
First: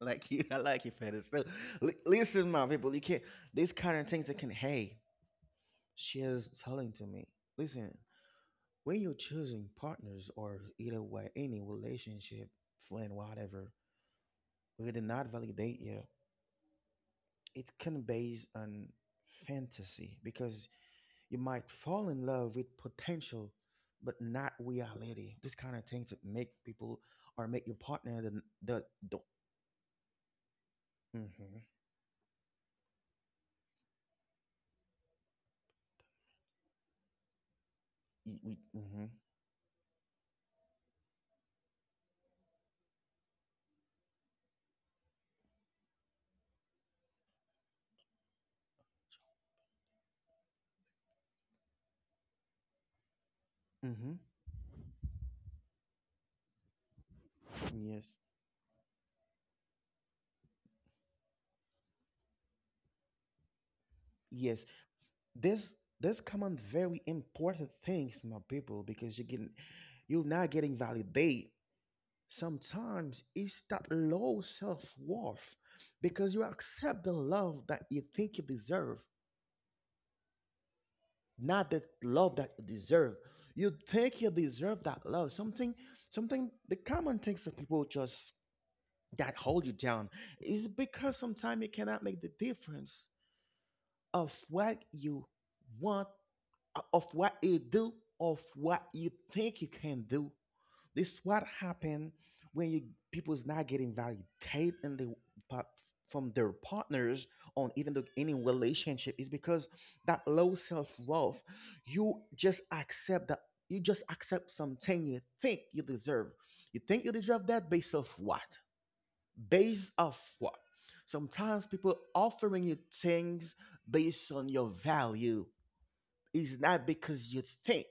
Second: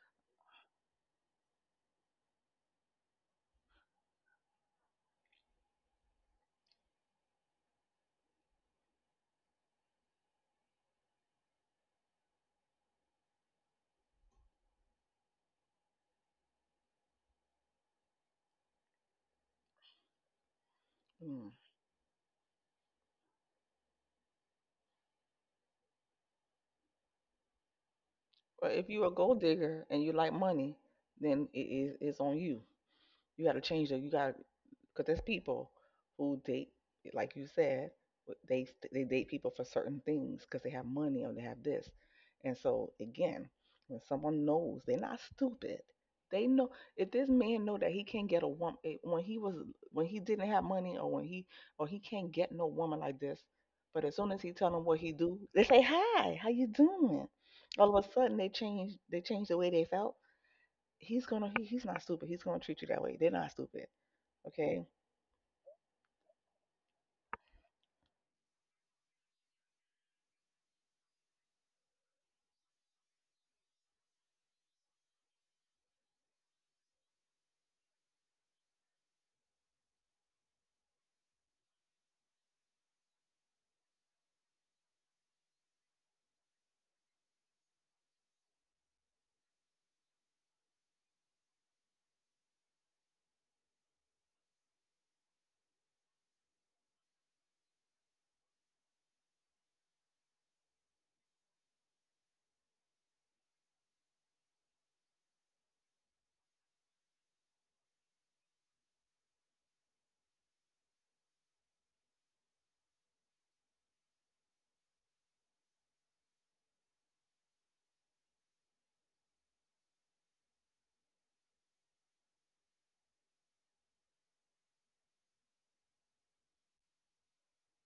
Speaker 1: Like you, [laughs] I like you for this. So, li- listen, my people, you can't. These kind of things that can. Hey, she is telling to me. Listen, when you're choosing partners or either way, any relationship, friend, whatever, we did not validate you. It can base on fantasy because you
Speaker 2: Mm.
Speaker 1: might fall in love with potential, but not reality. This kind of things that make people or make your partner the
Speaker 2: But
Speaker 1: the.
Speaker 2: if you're a
Speaker 1: The
Speaker 2: gold digger and you like money, then
Speaker 1: mm-hmm.
Speaker 2: it is it's on you. You got to change that. You got, because there's people who date, like you said, they they
Speaker 1: Mm-hmm.
Speaker 2: date people for certain things because they have money or they have this. And so again, when someone knows they're not stupid, they know if this man know that he can't get a woman when he was when he didn't have money, or when he or he can't get no woman like this. But
Speaker 1: Mm-hmm.
Speaker 2: as soon as he tell them what he do, they say hi, how you doing? All of
Speaker 1: Yes.
Speaker 2: a sudden they change they change the way they felt. He's gonna he, he's not stupid. He's gonna treat you that way. They're not stupid.
Speaker 1: Yes.
Speaker 2: Okay.
Speaker 1: this this common very important things my people because you can you're not getting validate sometimes it's that low self-worth because you accept the love that you think you deserve not the love that you deserve you think you deserve that love something something the common things that people just that hold you down is because sometimes you cannot make the difference of what you want, uh, of what you do, of what you think you can do. This is what happen when you people's not getting validated in the pa- from their partners on even the any relationship is because that low self worth. You just accept that you just accept something you think you deserve. You think you deserve that based off what? Based off what? Sometimes people offering you things based on your value is not because you think.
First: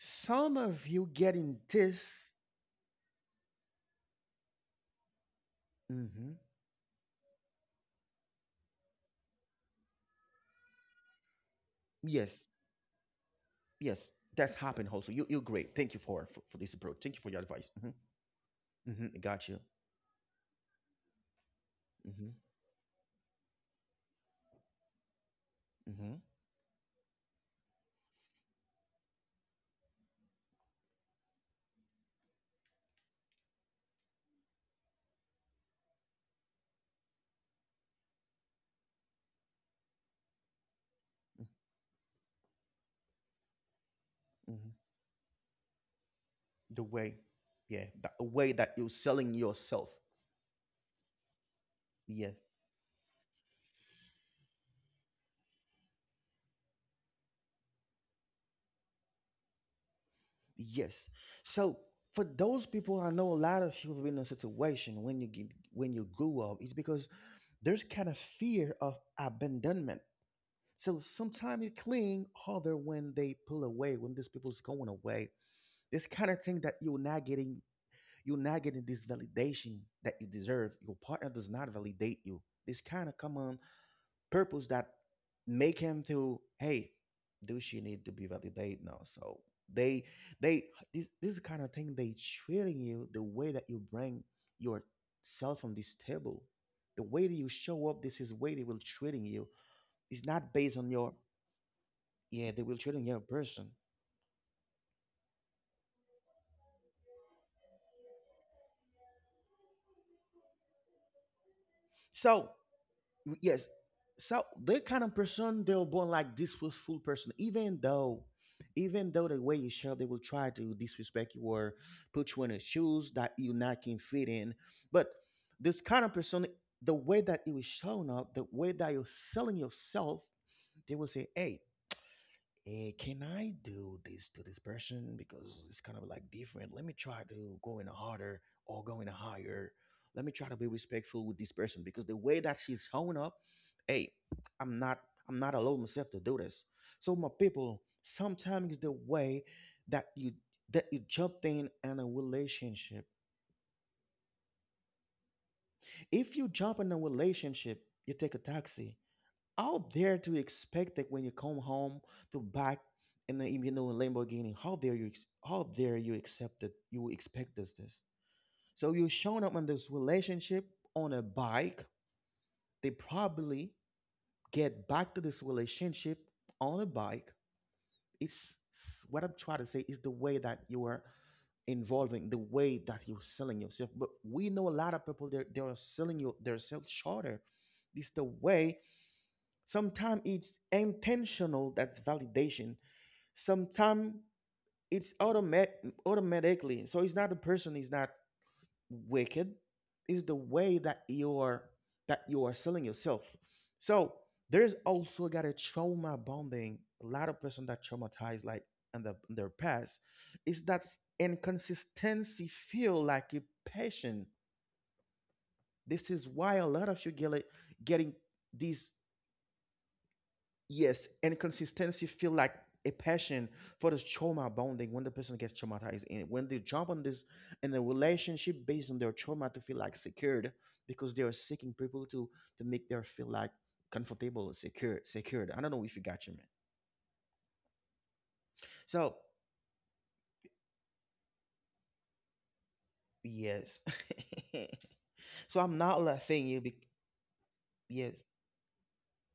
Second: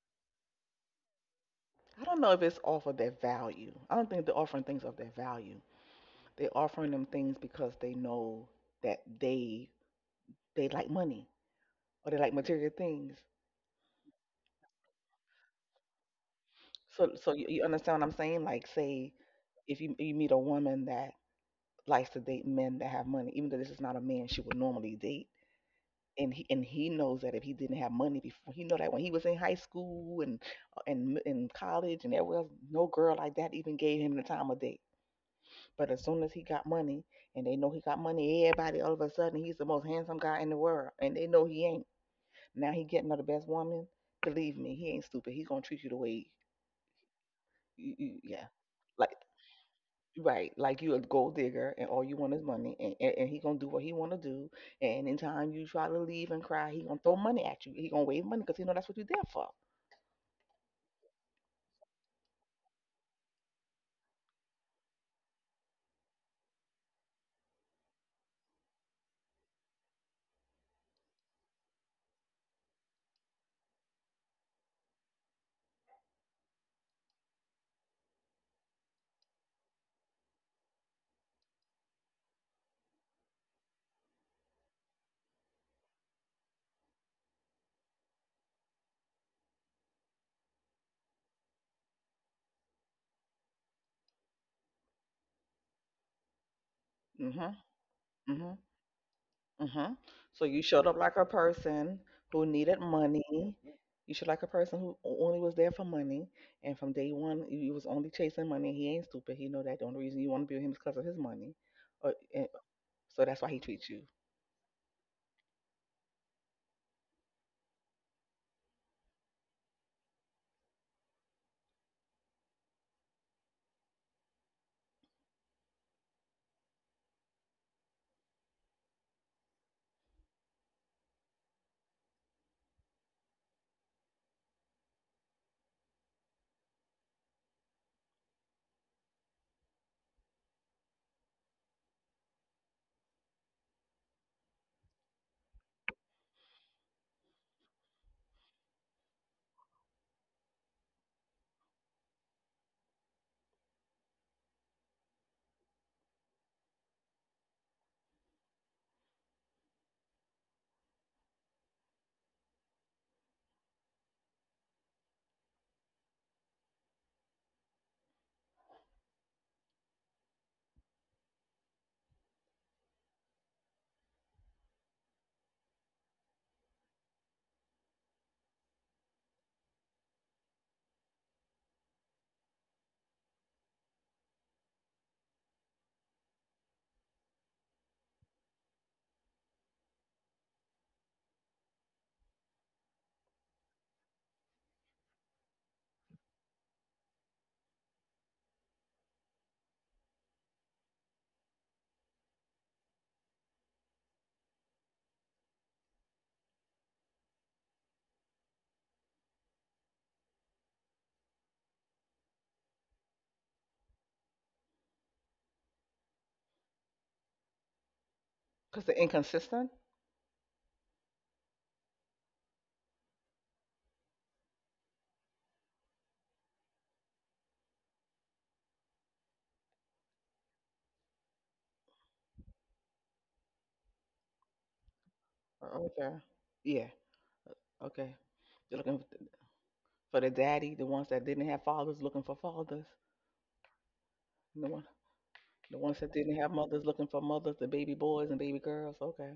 Speaker 1: Some of you getting
Speaker 2: I don't know
Speaker 1: this.
Speaker 2: if it's off of their value. I don't think they're offering things of their value.
Speaker 1: hmm
Speaker 2: They're offering them things because they know that they they like money or they like
Speaker 1: Yes,
Speaker 2: material things.
Speaker 1: yes, that's happened also. You, you're great. Thank you for, for, for this approach. Thank
Speaker 2: So
Speaker 1: you for
Speaker 2: so
Speaker 1: your
Speaker 2: you,
Speaker 1: advice.
Speaker 2: you
Speaker 1: hmm
Speaker 2: understand what I'm saying? Like
Speaker 1: hmm I
Speaker 2: say
Speaker 1: got you.
Speaker 2: if you you meet a woman that likes to
Speaker 1: hmm
Speaker 2: date men that have money, even though this is not a man she would normally date,
Speaker 1: hmm
Speaker 2: and he and he knows that if he didn't have money before, he know that when he was in high school and uh, and in college and everywhere else, no girl like that even gave him the time of day. But as soon as he got money, and they know he got money, everybody all of a sudden he's the most handsome guy in the world, and they know he ain't. Now he getting her the best woman. Believe me,
Speaker 1: hmm
Speaker 2: he ain't stupid. He gonna treat you the way,
Speaker 1: The way, yeah,
Speaker 2: you,
Speaker 1: the
Speaker 2: you, yeah,
Speaker 1: way that you're
Speaker 2: like,
Speaker 1: selling yourself.
Speaker 2: right, like you a gold digger and all you
Speaker 1: Yeah.
Speaker 2: want is money and, and, and he gonna do what he wanna do, and in time, you try to leave and cry, he gonna throw money at you. He gonna wave money because he know that's what you there for.
Speaker 1: Yes. So for those people, I know a lot of you have been in a situation when you get, when you grew up, it's because there's kind of fear of abandonment. So sometimes you cling other when they pull away, when these people's going away. This kind of thing that you're not getting, you're not getting this validation that you deserve. Your partner does not validate you. This kind of come on purpose that make him to, hey, do she need to be validated now? So they they this this is the kind of thing. They treating you the way that you bring yourself on this table. The way that you
Speaker 2: Mhm,
Speaker 1: show up, this is way
Speaker 2: mhm,
Speaker 1: they will treating you.
Speaker 2: mhm.
Speaker 1: It's
Speaker 2: So
Speaker 1: not
Speaker 2: you
Speaker 1: based on
Speaker 2: showed up
Speaker 1: your,
Speaker 2: like a person
Speaker 1: yeah,
Speaker 2: who
Speaker 1: they will
Speaker 2: needed
Speaker 1: treating your
Speaker 2: money.
Speaker 1: person.
Speaker 2: You showed like a person who o- only was there for money, and from day one you, you was only chasing money. He ain't stupid. He know that the only reason you wanna be with him is because of his money. Or,
Speaker 1: So,
Speaker 2: and, so
Speaker 1: mm,
Speaker 2: that's why
Speaker 1: yes.
Speaker 2: he treats you.
Speaker 1: So the kind of person, they were born like disrespectful person. Even though even though the way you show, they will try to disrespect you or put you in a shoes that you not can fit in. But this kind of person, the way that you is showing up, the way that you're selling yourself, they will say, hey hey, can I do this to this person? Because it's kind of like different. Let me try to go in harder or go in higher. Let me try to be respectful with this person. Because the way that she's showing up, hey, I'm not I'm not allowed myself to do this. So, my people, sometimes the way that you that you jump in in a relationship. If you jump in a relationship, you take a taxi. How dare to expect that when you come home to back and the you know Lamborghini? How dare you? ex- How dare you accept that you expect this this? So you showing up in this relationship on a bike. They probably get back to this relationship on a bike. It's s- what I'm trying to say is the way that you are involving, the way that you're selling yourself. But we know a lot of people, they're they're selling you themselves shorter. It's the way. Sometimes it's intentional, that's validation. Sometimes it's automatic, automatically. So it's not the person is not wicked, it's the way that you are that you are selling yourself. So there's also got a trauma bonding. A lot of person that traumatized like in the in their past is that inconsistency feel like a passion. This is why a lot of you get it- getting
Speaker 2: Cause
Speaker 1: these.
Speaker 2: they're inconsistent.
Speaker 1: Yes, and consistency feel like a passion for this trauma bonding. When the person gets traumatized and when they jump on this in a relationship based on their trauma to feel like secured, because they are seeking people to to make their feel like comfortable, secure, secured. I don't know
Speaker 2: Oh,
Speaker 1: if you
Speaker 2: okay.
Speaker 1: got you man.
Speaker 2: Yeah. Okay. You're looking
Speaker 1: So
Speaker 2: for the daddy, the ones that didn't have fathers looking for fathers,
Speaker 1: yes.
Speaker 2: and the
Speaker 1: [laughs]
Speaker 2: one,
Speaker 1: So
Speaker 2: the
Speaker 1: I'm
Speaker 2: ones
Speaker 1: not
Speaker 2: that didn't
Speaker 1: laughing
Speaker 2: have
Speaker 1: you, be-
Speaker 2: mothers looking for mothers, the baby
Speaker 1: yes.
Speaker 2: boys and baby girls. Okay,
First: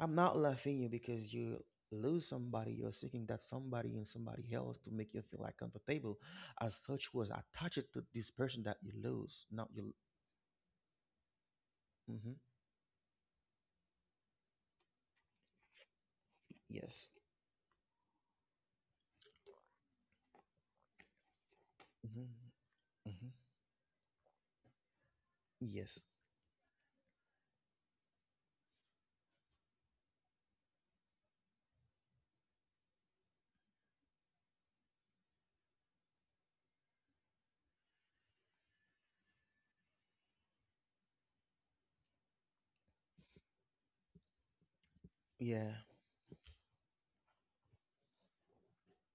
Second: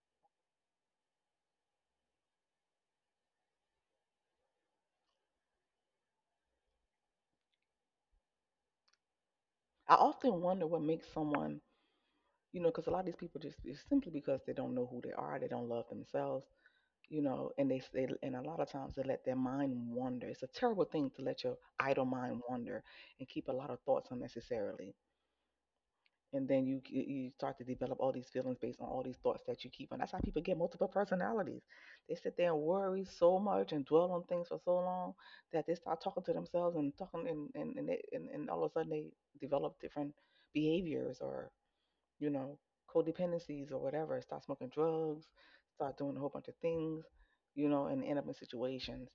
Speaker 1: I'm not laughing you because you lose somebody. You're seeking that somebody and somebody else to make you feel like comfortable. As such, was attached to this person that you lose, not
Speaker 2: I
Speaker 1: you.
Speaker 2: often wonder what makes someone,
Speaker 1: Hmm.
Speaker 2: you know, because a lot of these people just it's simply because they don't know who they are, they don't love themselves,
Speaker 1: Yes.
Speaker 2: you know, and they they and a lot of times they let their mind wander. It's a terrible thing to let your idle
Speaker 1: Hmm.
Speaker 2: mind wander and
Speaker 1: Hmm.
Speaker 2: keep a lot of thoughts unnecessarily.
Speaker 1: Yes.
Speaker 2: And then you you start to develop all these feelings based on all these thoughts that you keep on. That's how people get multiple personalities. They sit there and worry so much and dwell on things for so long that they start talking to themselves and talking and and and, they, and, and all of a sudden they develop different behaviors or, you know, codependencies or whatever. Start smoking drugs,
Speaker 1: Yeah.
Speaker 2: start doing a whole bunch of things, you know, and end up in situations.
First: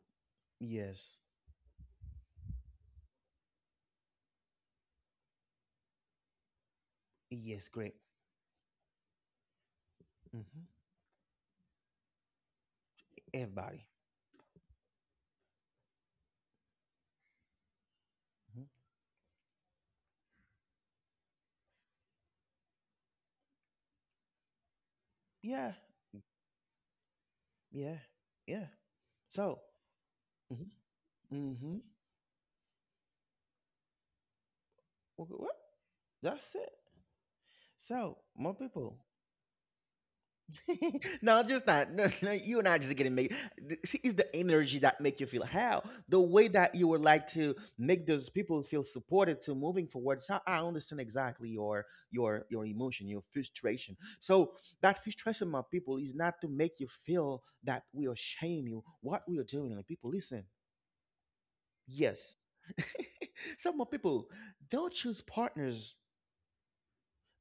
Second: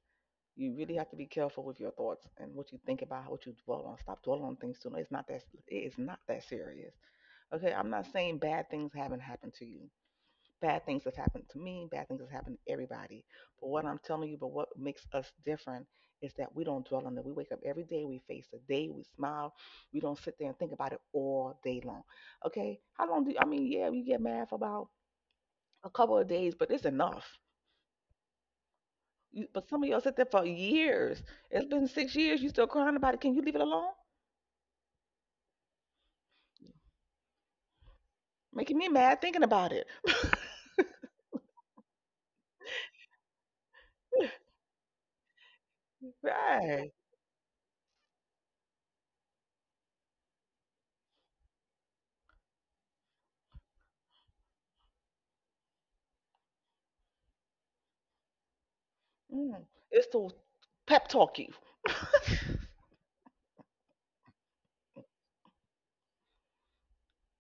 Speaker 2: You really have to
Speaker 1: Yes.
Speaker 2: be careful with your thoughts and what you think about, what you dwell on. Stop dwelling on things too much. It's not that it is not that serious.
Speaker 1: Yes.
Speaker 2: Okay, I'm
Speaker 1: Great.
Speaker 2: not saying bad things haven't happened to you.
Speaker 1: Hmm.
Speaker 2: Bad things have happened to me, bad things have happened to everybody. But what
Speaker 1: Everybody.
Speaker 2: I'm telling you, but what makes us different is that we don't dwell on it. We wake up every day, we face the
Speaker 1: Hmm.
Speaker 2: day, we smile. We don't sit there and think about it all day long. Okay? How long do you, I mean, yeah, we get mad for about
Speaker 1: Yeah.
Speaker 2: a couple of days, but it's enough.
Speaker 1: Yeah. Yeah.
Speaker 2: You,
Speaker 1: So.
Speaker 2: but some of y'all sit there for years.
Speaker 1: Hmm.
Speaker 2: It's
Speaker 1: Hmm.
Speaker 2: been six years, you still crying about it. Can you leave it alone?
Speaker 1: What? That's it. So, more
Speaker 2: Making me
Speaker 1: people.
Speaker 2: mad thinking about it.
Speaker 1: [laughs] No, just not. [laughs] No, no, you and I just getting made. th- See, it's the
Speaker 2: [laughs]
Speaker 1: energy that make you feel how the way that you
Speaker 2: Right.
Speaker 1: would like to make those people feel supported to moving forward. So I understand exactly your your your emotion, your frustration. So that frustration, my people, is not to make you feel that we are shame you. What we are
Speaker 2: Mm.
Speaker 1: doing, like
Speaker 2: It's
Speaker 1: people,
Speaker 2: to
Speaker 1: listen.
Speaker 2: pep talk you.
Speaker 1: Yes.
Speaker 2: [laughs]
Speaker 1: [laughs] Some of people don't choose partners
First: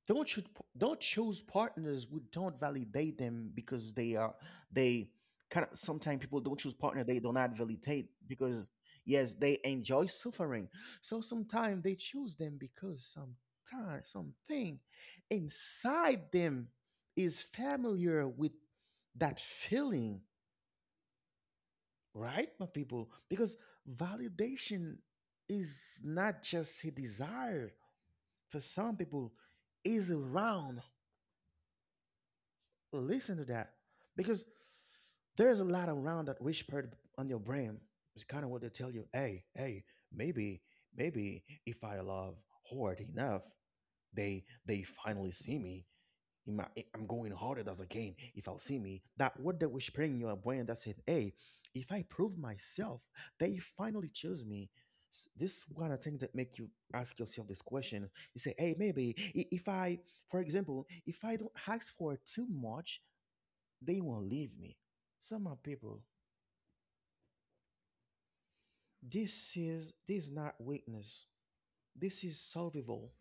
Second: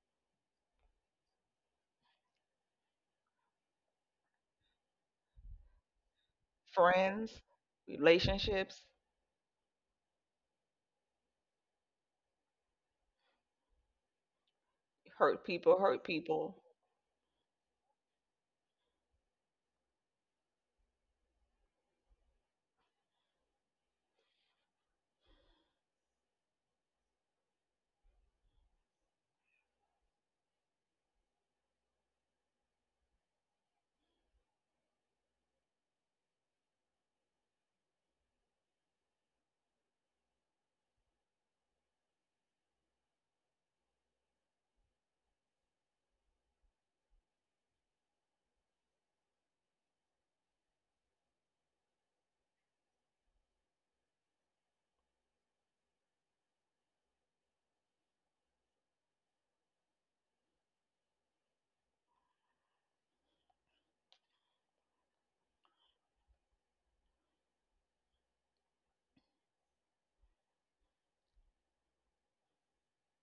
Speaker 1: don't should don't choose partners who don't validate them. Because they are, they kind of, sometimes people don't choose partner they do
Speaker 2: Friends,
Speaker 1: not validate because,
Speaker 2: relationships,
Speaker 1: yes, they enjoy suffering. So sometimes they choose them because sometimes something
Speaker 2: hurt people, hurt
Speaker 1: inside
Speaker 2: people.
Speaker 1: them is familiar with that feeling, right, my people? Because validation is not just a desire. For some people is around. Listen to that. Because there's a lot around that whispered on your brain. It's kind of what they tell you. Hey, hey, maybe, maybe if I love hard enough, they they finally see me. In my, I'm going harder as a game. If I'll see me, that word that whispering in your brain that said, "Hey, if I prove myself, they finally choose me." S- This kind of thing that make you ask yourself this question. You say, "Hey, maybe, i- if I, for example, if I don't ask for too much, they won't leave me." Some are people. This is this is not weakness. This is solvable.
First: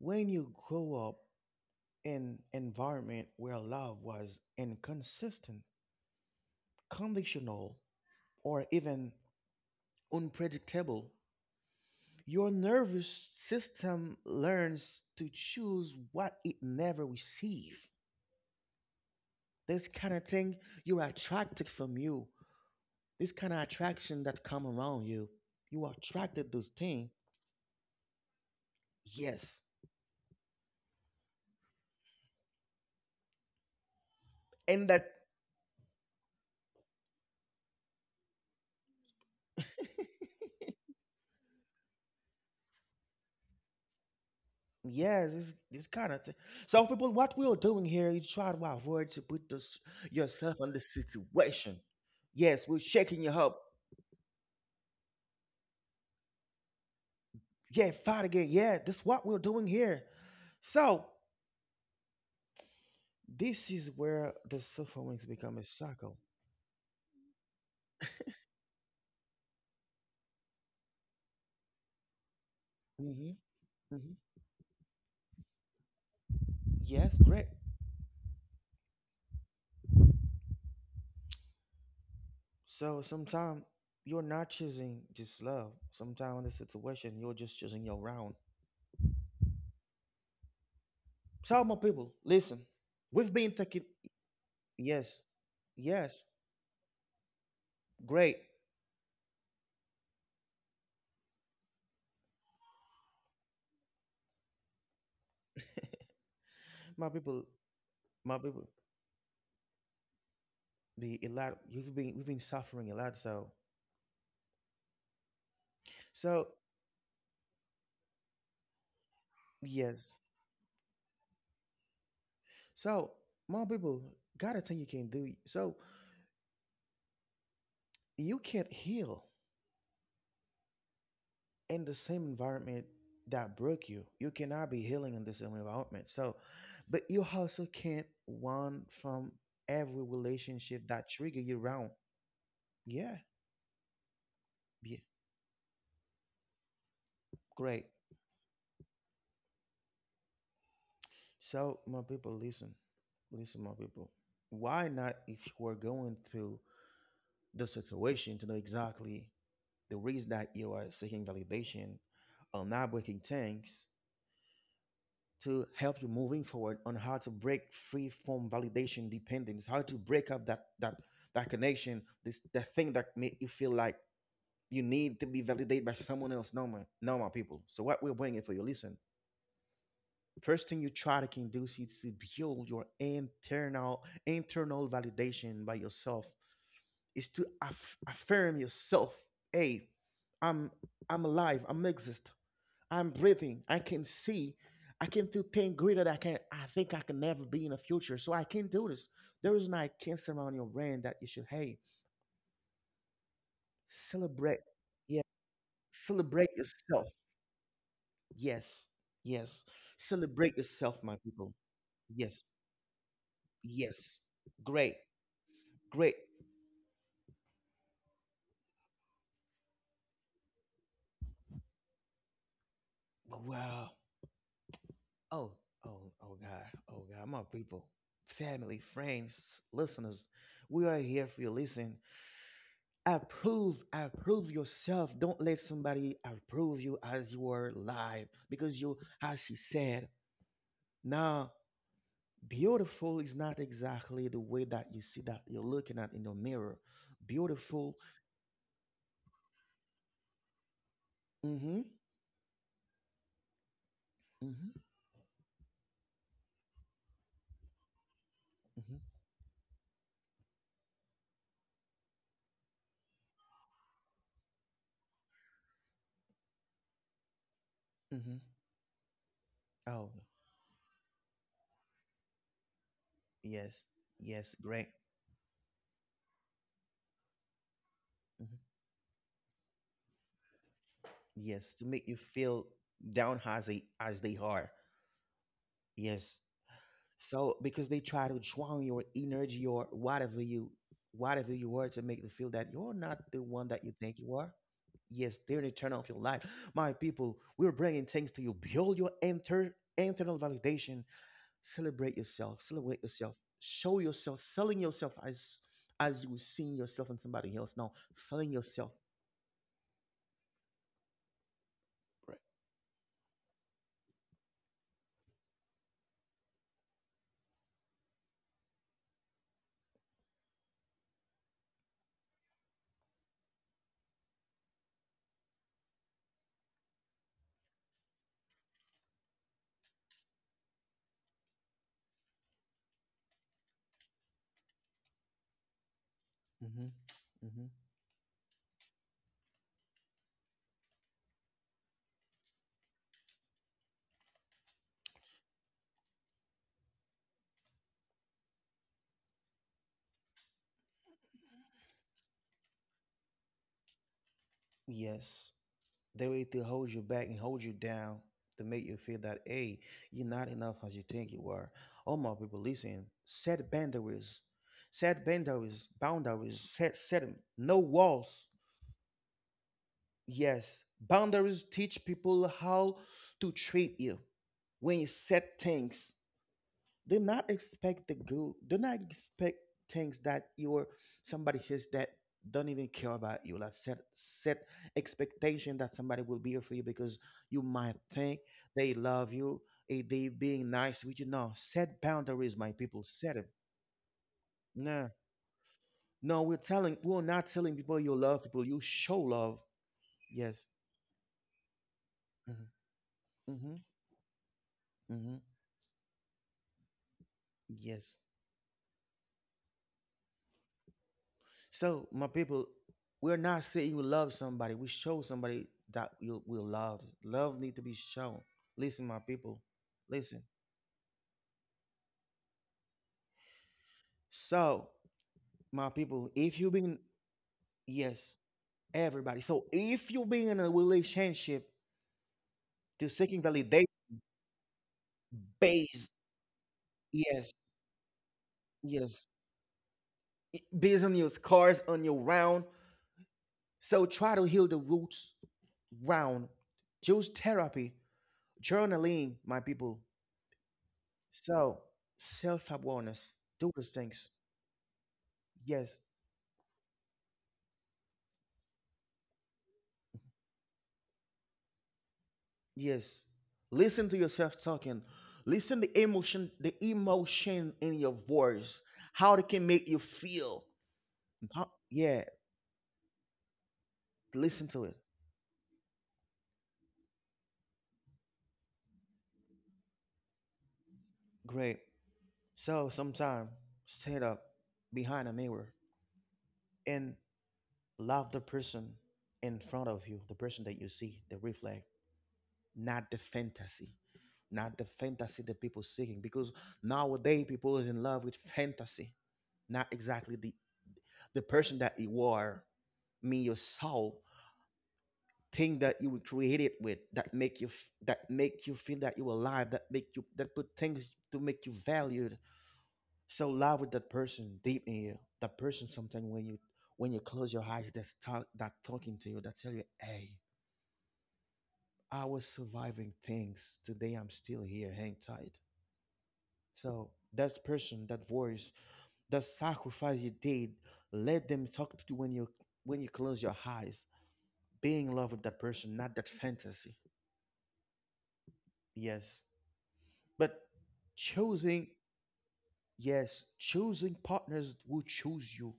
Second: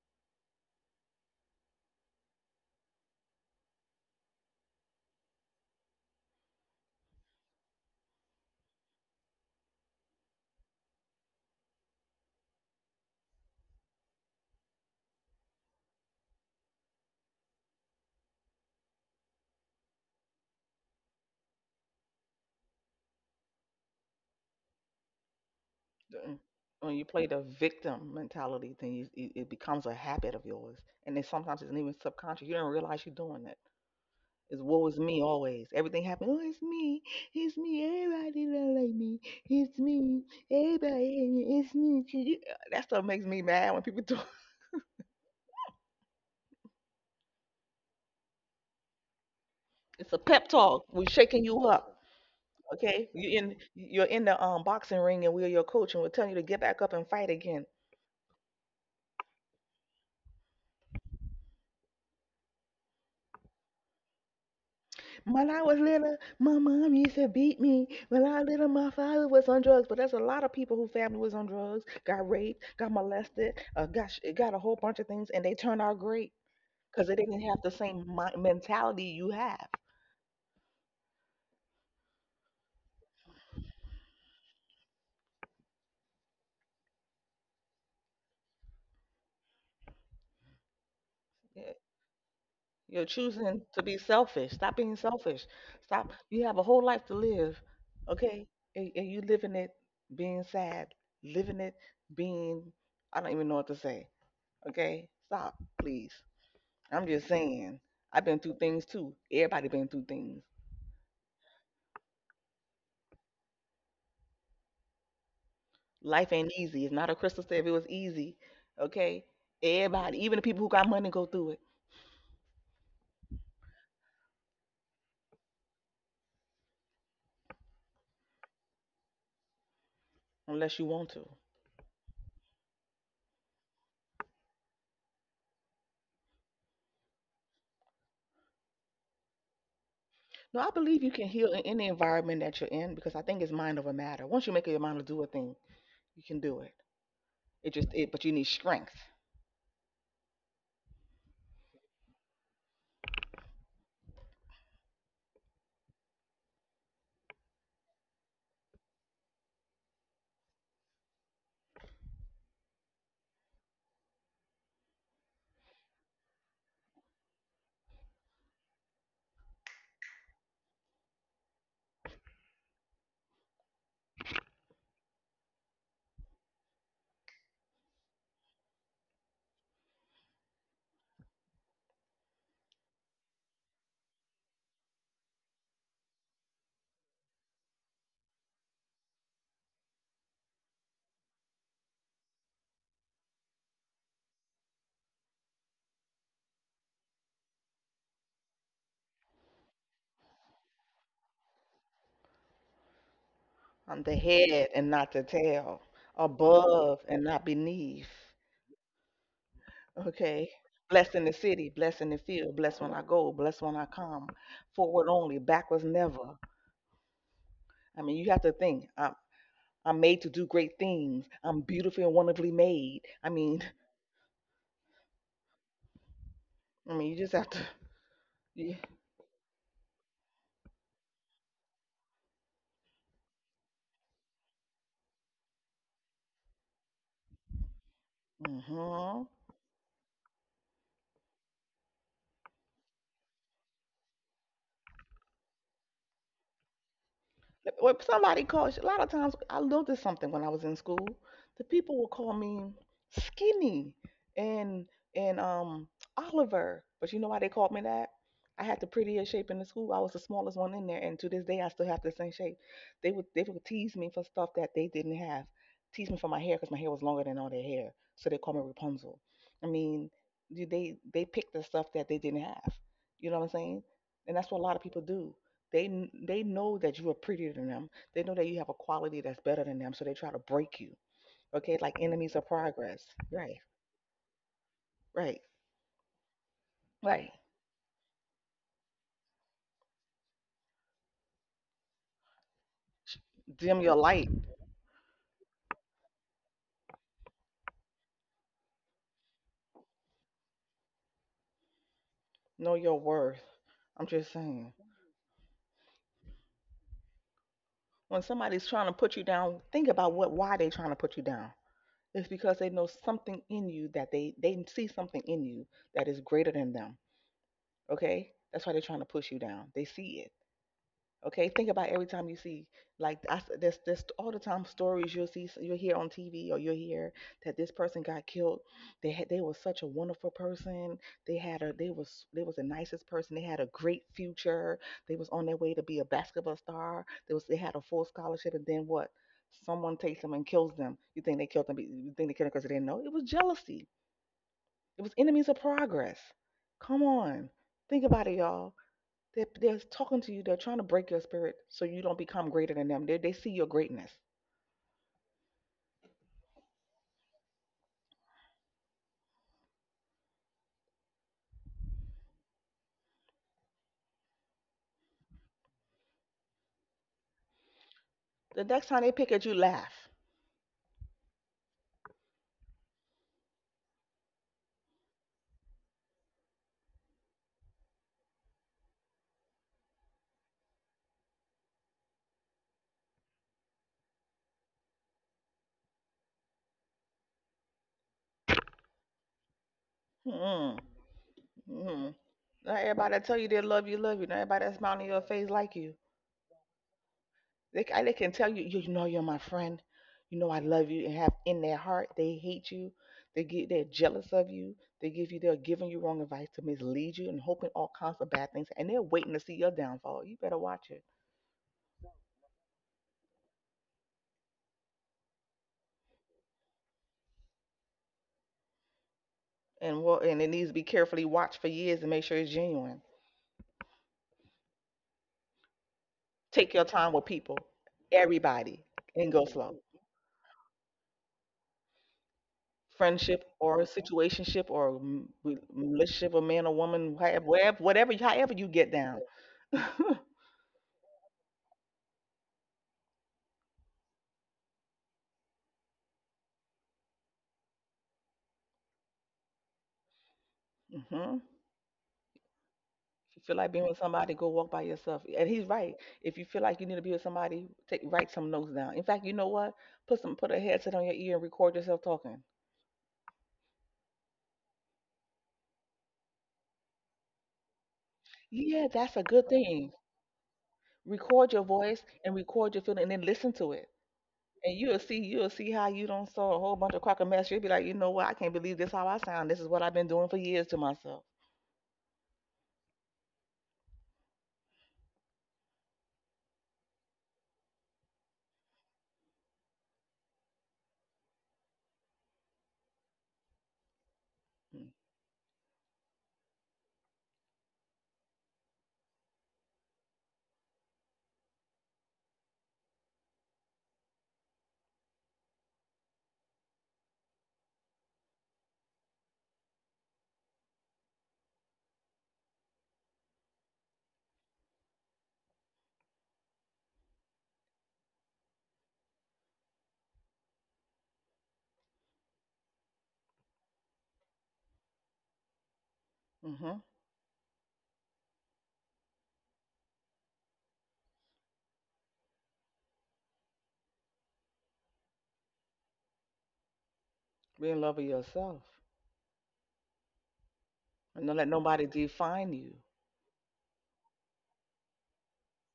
Speaker 1: When you grow up in environment where love was inconsistent, conditional, or even unpredictable, your nervous system learns to choose what it never received. This kind of thing you are attracted from you. This kind of attraction that come around you. You are
Speaker 2: Mm.
Speaker 1: attracted to those
Speaker 2: When you
Speaker 1: things.
Speaker 2: play the victim mentality, then you, it it
Speaker 1: Yes,
Speaker 2: becomes a habit of yours, and then sometimes it's even subconscious. You don't realize you're doing it. It's woe
Speaker 1: and
Speaker 2: is
Speaker 1: that.
Speaker 2: me always. Everything happens. Oh, it's me. It's me. Everybody don't like me. It's
Speaker 1: [laughs]
Speaker 2: me. Everybody. It's me. That stuff makes me mad when people do. [laughs]
Speaker 1: Yes, it's, it's kind of T- so people, what we're doing here is try to avoid to put this,
Speaker 2: It's a pep
Speaker 1: yourself in the
Speaker 2: talk. We're shaking you
Speaker 1: situation.
Speaker 2: up.
Speaker 1: Yes, we're
Speaker 2: Okay,
Speaker 1: shaking you
Speaker 2: you in
Speaker 1: up.
Speaker 2: you're in the um boxing ring and we're your coach and we're telling you to get back up and fight again.
Speaker 1: Yeah, fight again. Yeah, this is what we're doing here. So this is where the sufferings
Speaker 2: When I
Speaker 1: become a
Speaker 2: was little,
Speaker 1: cycle.
Speaker 2: my mom used to beat me. When I was little, my father was on drugs. But there's a lot of people whose family was on drugs, got raped, got
Speaker 1: Hmm.
Speaker 2: molested, uh, got sh-
Speaker 1: Hmm.
Speaker 2: got a whole bunch of things, and they turned out great because they
Speaker 1: Yes.
Speaker 2: didn't
Speaker 1: Great.
Speaker 2: have the same mi- mentality you have.
Speaker 1: So sometimes you're not choosing just love, sometimes in the situation you're just choosing your round. So,
Speaker 2: Yeah.
Speaker 1: my people, listen.
Speaker 2: You're
Speaker 1: We've been
Speaker 2: choosing to
Speaker 1: taking.
Speaker 2: be selfish. Stop being
Speaker 1: Yes.
Speaker 2: selfish. Stop.
Speaker 1: Yes,
Speaker 2: You have a whole life to live,
Speaker 1: great.
Speaker 2: okay? And, and you living it being sad, living it being, I don't even know what to say, okay? Stop, please. I'm
Speaker 1: My
Speaker 2: just
Speaker 1: people,
Speaker 2: saying. I've
Speaker 1: my
Speaker 2: been through
Speaker 1: people,
Speaker 2: things too. Everybody been through things.
Speaker 1: be a lot. You've been we've been suffering a lot. So,
Speaker 2: Life
Speaker 1: so
Speaker 2: ain't easy. It's not a crystal stair. If it was easy, okay?
Speaker 1: yes.
Speaker 2: Everybody, even the people who got money, go through it
Speaker 1: So, my people, gotta thing you can do. So you can't heal
Speaker 2: unless you want to.
Speaker 1: in the same environment that broke you. You cannot be healing in the same environment. So, but you also can't run from every
Speaker 2: No, I
Speaker 1: relationship
Speaker 2: believe
Speaker 1: that
Speaker 2: you can
Speaker 1: trigger
Speaker 2: heal
Speaker 1: you
Speaker 2: in any
Speaker 1: around.
Speaker 2: environment that you're in
Speaker 1: Yeah,
Speaker 2: because I think it's mind over matter. Once you make up your
Speaker 1: yeah,
Speaker 2: mind to do a thing, you can do it. It
Speaker 1: great.
Speaker 2: just it, but you need strength.
Speaker 1: So, my people, listen, listen, my people. Why not, if you are going through the situation, to know exactly the reason that you are seeking validation, on not breaking tanks, to help you moving forward on how to break free from validation dependence, how to break up that that that connection, this that thing that make you feel like you need to be validated by someone else. No, my no, my people. So what we're bringing for you, listen. First thing you try to can do is to build your internal internal validation by yourself, is to aff- affirm yourself. Hey, i'm i'm alive, I'm exist, I'm breathing, I can see. I can do things greater that I can, I think, I can never be in the future. So I can do this. There is not a cancer around your brain that you should. Hey,
Speaker 2: I'm the
Speaker 1: celebrate.
Speaker 2: head and not
Speaker 1: Yeah.
Speaker 2: the tail,
Speaker 1: Celebrate
Speaker 2: above
Speaker 1: yourself.
Speaker 2: and not beneath.
Speaker 1: Yes. Yes.
Speaker 2: Okay.
Speaker 1: Celebrate yourself,
Speaker 2: Blessed
Speaker 1: my
Speaker 2: in the
Speaker 1: people.
Speaker 2: city, blessed in the
Speaker 1: Yes.
Speaker 2: field, blessed when I go, blessed when I
Speaker 1: Yes.
Speaker 2: come.
Speaker 1: Great.
Speaker 2: Forward only, backwards
Speaker 1: Great.
Speaker 2: never. I mean, you have to think. I'm I'm made to do great things. I'm beautifully and wonderfully made. I mean,
Speaker 1: Wow. Oh, oh, oh, God.
Speaker 2: [laughs] I
Speaker 1: Oh,
Speaker 2: mean, you
Speaker 1: God.
Speaker 2: just
Speaker 1: My
Speaker 2: have to.
Speaker 1: people,
Speaker 2: Yeah.
Speaker 1: family, friends, listeners, we are here for you. Listen, approve, approve yourself. Don't let somebody approve you as you are live. Because you,
Speaker 2: hmm
Speaker 1: as she said, now beautiful is not exactly the way that you see that you're looking at in the mirror. Beautiful.
Speaker 2: When somebody calls, a lot of times I noticed something when I was in school.
Speaker 1: Mm
Speaker 2: The
Speaker 1: hmm.
Speaker 2: people will call me skinny
Speaker 1: Mm hmm.
Speaker 2: and and um Oliver, but you know why they called me that? I had
Speaker 1: Mm
Speaker 2: the
Speaker 1: hmm.
Speaker 2: prettiest shape in the school. I was the smallest one in there, and to this day I still have the same shape. They would they would tease me for stuff that they didn't have. Tease me for my hair because my hair was longer than all their hair,
Speaker 1: Mm
Speaker 2: so
Speaker 1: hmm.
Speaker 2: they call me Rapunzel. I
Speaker 1: Oh,
Speaker 2: mean, you- they they picked the stuff that they didn't have. You know what I'm
Speaker 1: yes.
Speaker 2: saying? And
Speaker 1: Yes.
Speaker 2: that's what a lot of
Speaker 1: Great.
Speaker 2: people do. They they know that you are prettier than them. They know that
Speaker 1: Mm-hmm.
Speaker 2: you have a quality that's better than them, so they try to break you.
Speaker 1: Yes,
Speaker 2: Okay,
Speaker 1: to
Speaker 2: like
Speaker 1: make you
Speaker 2: enemies of
Speaker 1: feel
Speaker 2: progress.
Speaker 1: down
Speaker 2: Right,
Speaker 1: as they as they are.
Speaker 2: right,
Speaker 1: Yes.
Speaker 2: right.
Speaker 1: So because they try to drown your energy or whatever you, whatever you are, to make you feel that you're not the one
Speaker 2: Dim
Speaker 1: that you
Speaker 2: your
Speaker 1: think
Speaker 2: light.
Speaker 1: you are. Yes, they're the turn off your life. My people, we're bringing things to you. Build your inter- internal validation. Celebrate yourself.
Speaker 2: Know
Speaker 1: Celebrate
Speaker 2: your
Speaker 1: yourself.
Speaker 2: worth.
Speaker 1: Show
Speaker 2: I'm just
Speaker 1: yourself.
Speaker 2: saying.
Speaker 1: Selling yourself as as you seeing yourself in somebody else. Now,
Speaker 2: When
Speaker 1: selling
Speaker 2: somebody's trying
Speaker 1: yourself.
Speaker 2: to put you down, think about what why they trying to put you down. It's
Speaker 1: Right.
Speaker 2: because they know something in you that they they see something in you that is greater than them. Okay, that's why they're trying to push you down. They see it. Okay, think about every time you see like I, s- there's there's all the time stories you'll see you'll hear on T V or you'll hear that this person got killed. They had they was such a wonderful person. They had a they was they was the nicest person. They had a great future. They was on their way to be a basketball
Speaker 1: Mm-hmm.
Speaker 2: star. They was they
Speaker 1: Mm-hmm.
Speaker 2: had a full scholarship and then what? Someone takes them and kills them. You think they killed them? be- You think they killed them because they didn't know? It was jealousy. It was enemies of progress. Come on, think about it, y'all. They're, they're talking to you. They're trying to break your spirit so you don't become greater than them. They, they see your greatness.
Speaker 1: Yes. They way to hold you back and hold you down to make you feel that, hey, you're not enough as you think you are. All my people, listen. Set boundaries. Set boundaries. Boundaries. Set set 'em. No walls.
Speaker 2: The next time they pick at you, laugh.
Speaker 1: Yes, boundaries teach people how to treat you. When you set things, do not expect the good, do not expect things that you're somebody says that don't even care about you. Like, set set expectation that somebody will be here for you. Because you might think they love you, eh, they being
Speaker 2: Mm-mm.
Speaker 1: nice with you. No, set
Speaker 2: Mm-mm.
Speaker 1: boundaries, my
Speaker 2: Not
Speaker 1: people,
Speaker 2: everybody that
Speaker 1: set
Speaker 2: tell
Speaker 1: them.
Speaker 2: you they love you, love you. Not everybody that's smiling in
Speaker 1: No,
Speaker 2: your face like you.
Speaker 1: no, we're telling we're not telling
Speaker 2: They,
Speaker 1: people
Speaker 2: they
Speaker 1: you
Speaker 2: can
Speaker 1: love
Speaker 2: tell you,
Speaker 1: people, you
Speaker 2: you know,
Speaker 1: show
Speaker 2: you're my
Speaker 1: love.
Speaker 2: friend. You know,
Speaker 1: Yes.
Speaker 2: I love you. And have in their heart, they
Speaker 1: Hmm.
Speaker 2: hate you. They get,
Speaker 1: Hmm.
Speaker 2: they're jealous of you. They give you,
Speaker 1: Hmm.
Speaker 2: they're giving you wrong advice to mislead you and hoping all
Speaker 1: Yes.
Speaker 2: kinds of bad things. And they're waiting to see your downfall. You better watch it.
Speaker 1: So, my people, we're not saying you love somebody. We show somebody that you will love. Love need to be shown. Listen, my people.
Speaker 2: And well, and
Speaker 1: Listen.
Speaker 2: it needs to be carefully watched for years and make sure it's genuine.
Speaker 1: So, my people, if you've
Speaker 2: Take your
Speaker 1: been,
Speaker 2: time with people,
Speaker 1: yes,
Speaker 2: everybody, and
Speaker 1: everybody.
Speaker 2: go
Speaker 1: So
Speaker 2: slow.
Speaker 1: if you've been in a relationship to seeking
Speaker 2: Friendship or
Speaker 1: validation,
Speaker 2: situationship or m- re-
Speaker 1: based,
Speaker 2: relationship, a man or woman, however,
Speaker 1: yes,
Speaker 2: wherever- whatever, however you get down.
Speaker 1: yes,
Speaker 2: [laughs] hmm
Speaker 1: based on your scars, on your round. So try to heal the roots round. Choose therapy, journaling, my people.
Speaker 2: If you
Speaker 1: So, self awareness,
Speaker 2: feel
Speaker 1: do
Speaker 2: like being
Speaker 1: those
Speaker 2: with
Speaker 1: things.
Speaker 2: somebody, go walk by yourself. And he's right.
Speaker 1: Yes,
Speaker 2: If you feel like you need to be with somebody, take write some notes down. In fact, you know what? Put some put a headset on your ear and record yourself talking.
Speaker 1: yes. Listen to yourself talking. Listen the emotion, the emotion in your voice,
Speaker 2: Yeah, that's a
Speaker 1: how
Speaker 2: good
Speaker 1: it can make
Speaker 2: thing.
Speaker 1: you feel.
Speaker 2: Record your
Speaker 1: How-
Speaker 2: voice
Speaker 1: yeah,
Speaker 2: and record your feeling and then listen to it.
Speaker 1: listen
Speaker 2: And
Speaker 1: to it.
Speaker 2: you'll see, you'll see how you don't saw a whole bunch of crock of mess. You'll be like, you know what? I can't believe this how I sound. This is what I've been doing for years to myself.
Speaker 1: Great. So, sometime stand up behind a mirror and love the person in front of you, the person that you see, the reflect. Not the fantasy, not the
Speaker 2: Mm,
Speaker 1: fantasy that people seeking. Because nowadays people is in love with fantasy, not exactly the the person that you are. I mean, your soul, thing that you were created with, that make you f- that make you feel that you're alive, that make you, that put things to make you valued. So love with that person deep in you. That person, sometimes when you, when you close your eyes, that's talk, that talking to you, that tell you, hey, I was surviving things. Today I'm still here. Hang tight.
Speaker 2: mm-hmm.
Speaker 1: So that person, that voice, that sacrifice you did, let them talk to you when you, when you close your eyes. Being in love with that person, not that fantasy.
Speaker 2: Be in love with yourself,
Speaker 1: Yes. But
Speaker 2: and don't let
Speaker 1: choosing,
Speaker 2: nobody define you.
Speaker 1: yes, choosing partners will choose you.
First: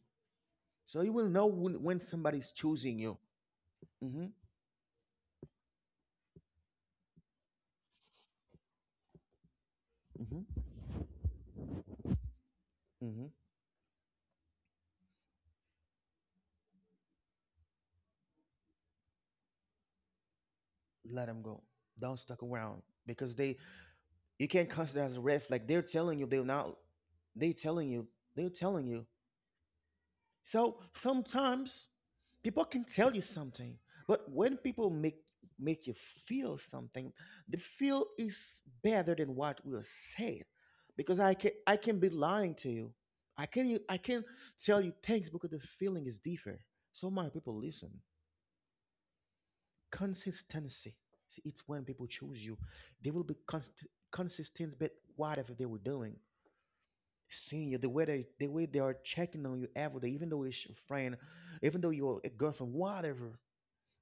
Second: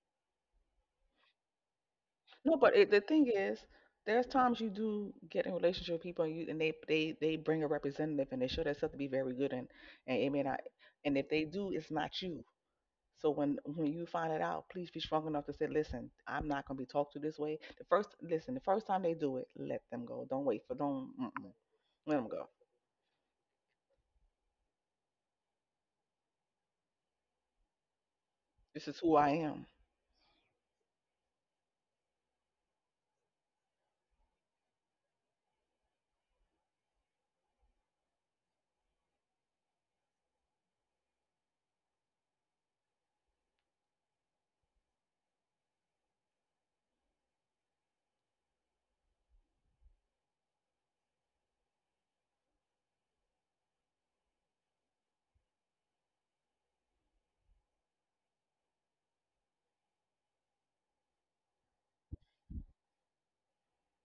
Speaker 1: So you will know when, when somebody's
Speaker 2: No, but it,
Speaker 1: choosing
Speaker 2: the
Speaker 1: you.
Speaker 2: thing is, there's
Speaker 1: Mm-hmm.
Speaker 2: times you do get in relationship with people, and you and they they they bring a representative, and they show themselves to be very good, and and it may not.
Speaker 1: Mm-hmm.
Speaker 2: And if they do, it's not you.
Speaker 1: Mm-hmm.
Speaker 2: So when when you find it out, please be strong enough to say, "Listen, I'm not going to be talked to this way." The first listen, the first time they do it, let them go. Don't wait for don't
Speaker 1: Let them
Speaker 2: mm-mm.
Speaker 1: go.
Speaker 2: Let
Speaker 1: Don't
Speaker 2: them
Speaker 1: stuck
Speaker 2: go.
Speaker 1: around because they, you can't consider as a red flag. They're telling you they're not. They telling you, they're
Speaker 2: This
Speaker 1: telling
Speaker 2: is
Speaker 1: you.
Speaker 2: who I am.
Speaker 1: So sometimes people can tell you something, but when people make make you feel something, the feel is better than what was say, because I can I can be lying to you. I can you I can tell you things because the feeling is different. So my people, listen. Consistency. See, it's when people choose you, they will be const- consistent with whatever they were doing, seeing you, the way they the way they are checking on you every day, even though it's your friend, even though you're a girlfriend, whatever,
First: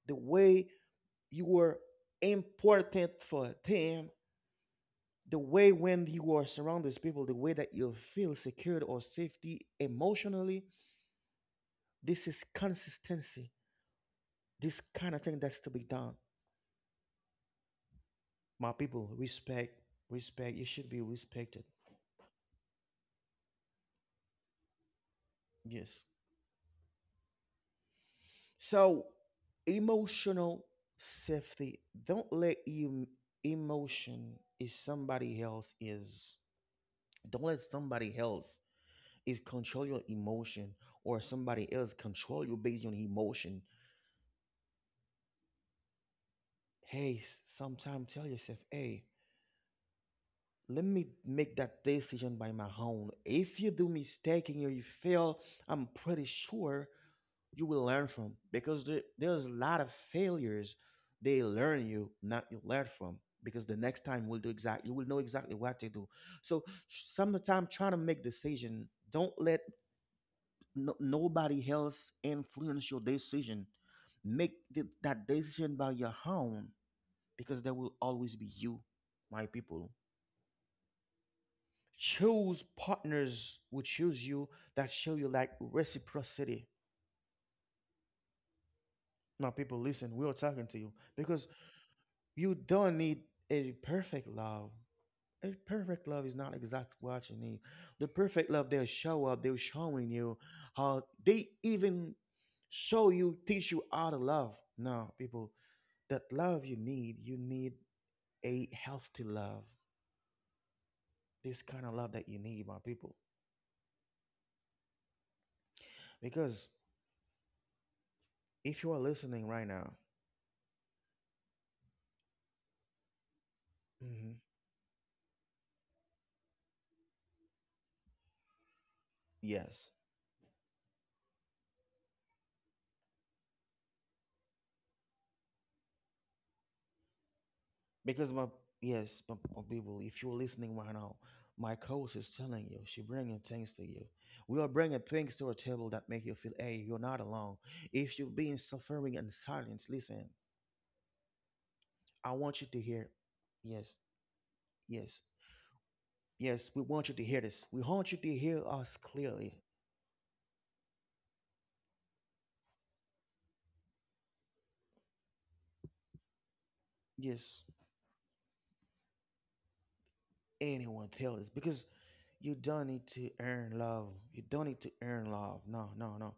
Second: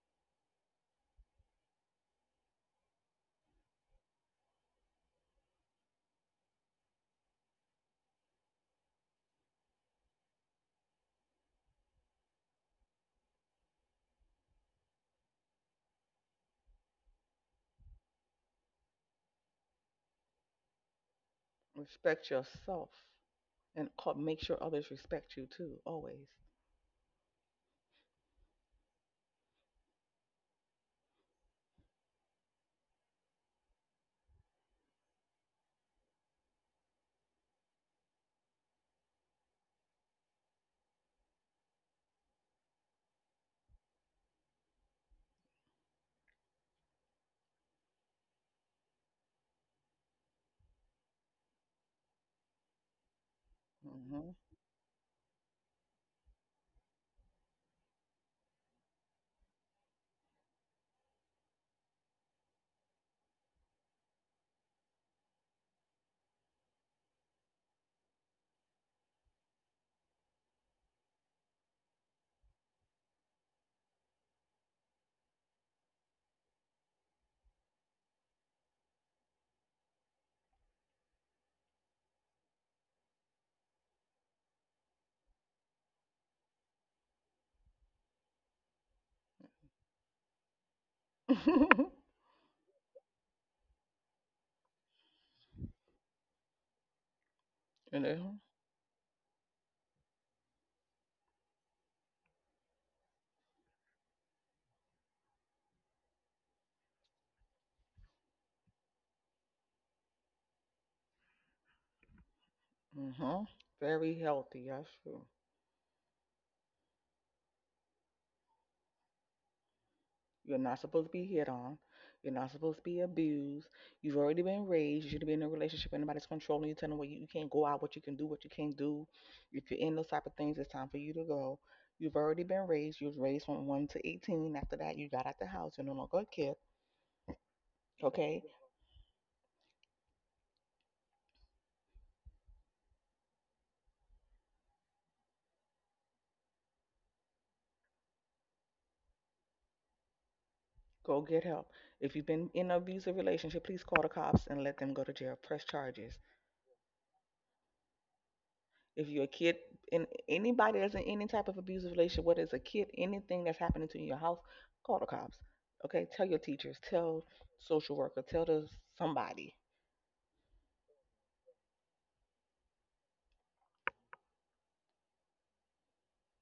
Speaker 1: the way you were important for them, the way when you are surrounded with people, the way that you feel secured or safety emotionally, this is consistency. This kind of thing that's to be done. My people, respect, respect. You should be respected.
Speaker 2: Respect yourself, and co- make sure others respect you too.
Speaker 1: Yes.
Speaker 2: Always.
Speaker 1: So, emotional safety. Don't let em- emotion is somebody else is. Don't let somebody else is control your emotion or somebody else control you based on emotion. Hey, sometimes tell yourself, hey, let me make that decision by my own. If you do
Speaker 2: Mm-hmm.
Speaker 1: mistake and you fail, I'm pretty sure you will learn from because there, there's a lot of failures they learn you, not you learn from. Because the next time we'll do exactly, you will know exactly what to do. So sometimes trying to make decision, don't let no, nobody else influence your decision. Make the, that decision by your own because there will always be you, my people. Choose partners who choose you that show you like reciprocity. Now, people, listen, we are talking to you because
Speaker 2: [laughs]
Speaker 1: you don't need a perfect love. A perfect love is not exactly what you need.
Speaker 2: you
Speaker 1: The
Speaker 2: know.
Speaker 1: perfect love, they'll show up, they're showing you how they even show you, teach you how to love. Now, people, that love you need, you need a healthy love. This kind of love that you need, my people.
Speaker 2: Mm-hmm. Very healthy. That's true.
Speaker 1: Because if you are listening right now,
Speaker 2: You're not supposed to be hit on. You're not supposed to be abused. You've
Speaker 1: hmm,
Speaker 2: already been raised. You should be in a relationship. Anybody's controlling you, telling you what you, you can't go out, what you can do, what you can't do. If you're
Speaker 1: yes.
Speaker 2: in those type of things, it's time for you to go. You've already been raised. You was raised from one to eighteen. After that, you got out the house. You're no longer a kid.
Speaker 1: Because
Speaker 2: Okay?
Speaker 1: my yes, my, my people, if you're listening right now, my coach is telling you, she bringing things to you. We are bringing things to a table that make you feel, hey, you're not alone. If you've been suffering in silence, listen.
Speaker 2: Go get help. If you've
Speaker 1: I
Speaker 2: been
Speaker 1: want
Speaker 2: in
Speaker 1: you
Speaker 2: an
Speaker 1: to hear.
Speaker 2: abusive relationship, please
Speaker 1: Yes,
Speaker 2: call the cops and let them go to
Speaker 1: yes,
Speaker 2: jail. Press charges.
Speaker 1: yes. We want you to hear this. We want you to hear us
Speaker 2: If you're a kid
Speaker 1: clearly.
Speaker 2: and anybody that's in any type of abusive relationship, whether it's a kid, anything that's happening to you in your house, call the cops. Okay, tell your teachers, tell
Speaker 1: Yes,
Speaker 2: social worker, tell the somebody.
Speaker 1: anyone tell us because you don't need to earn love. You don't need to earn love. No, no, no.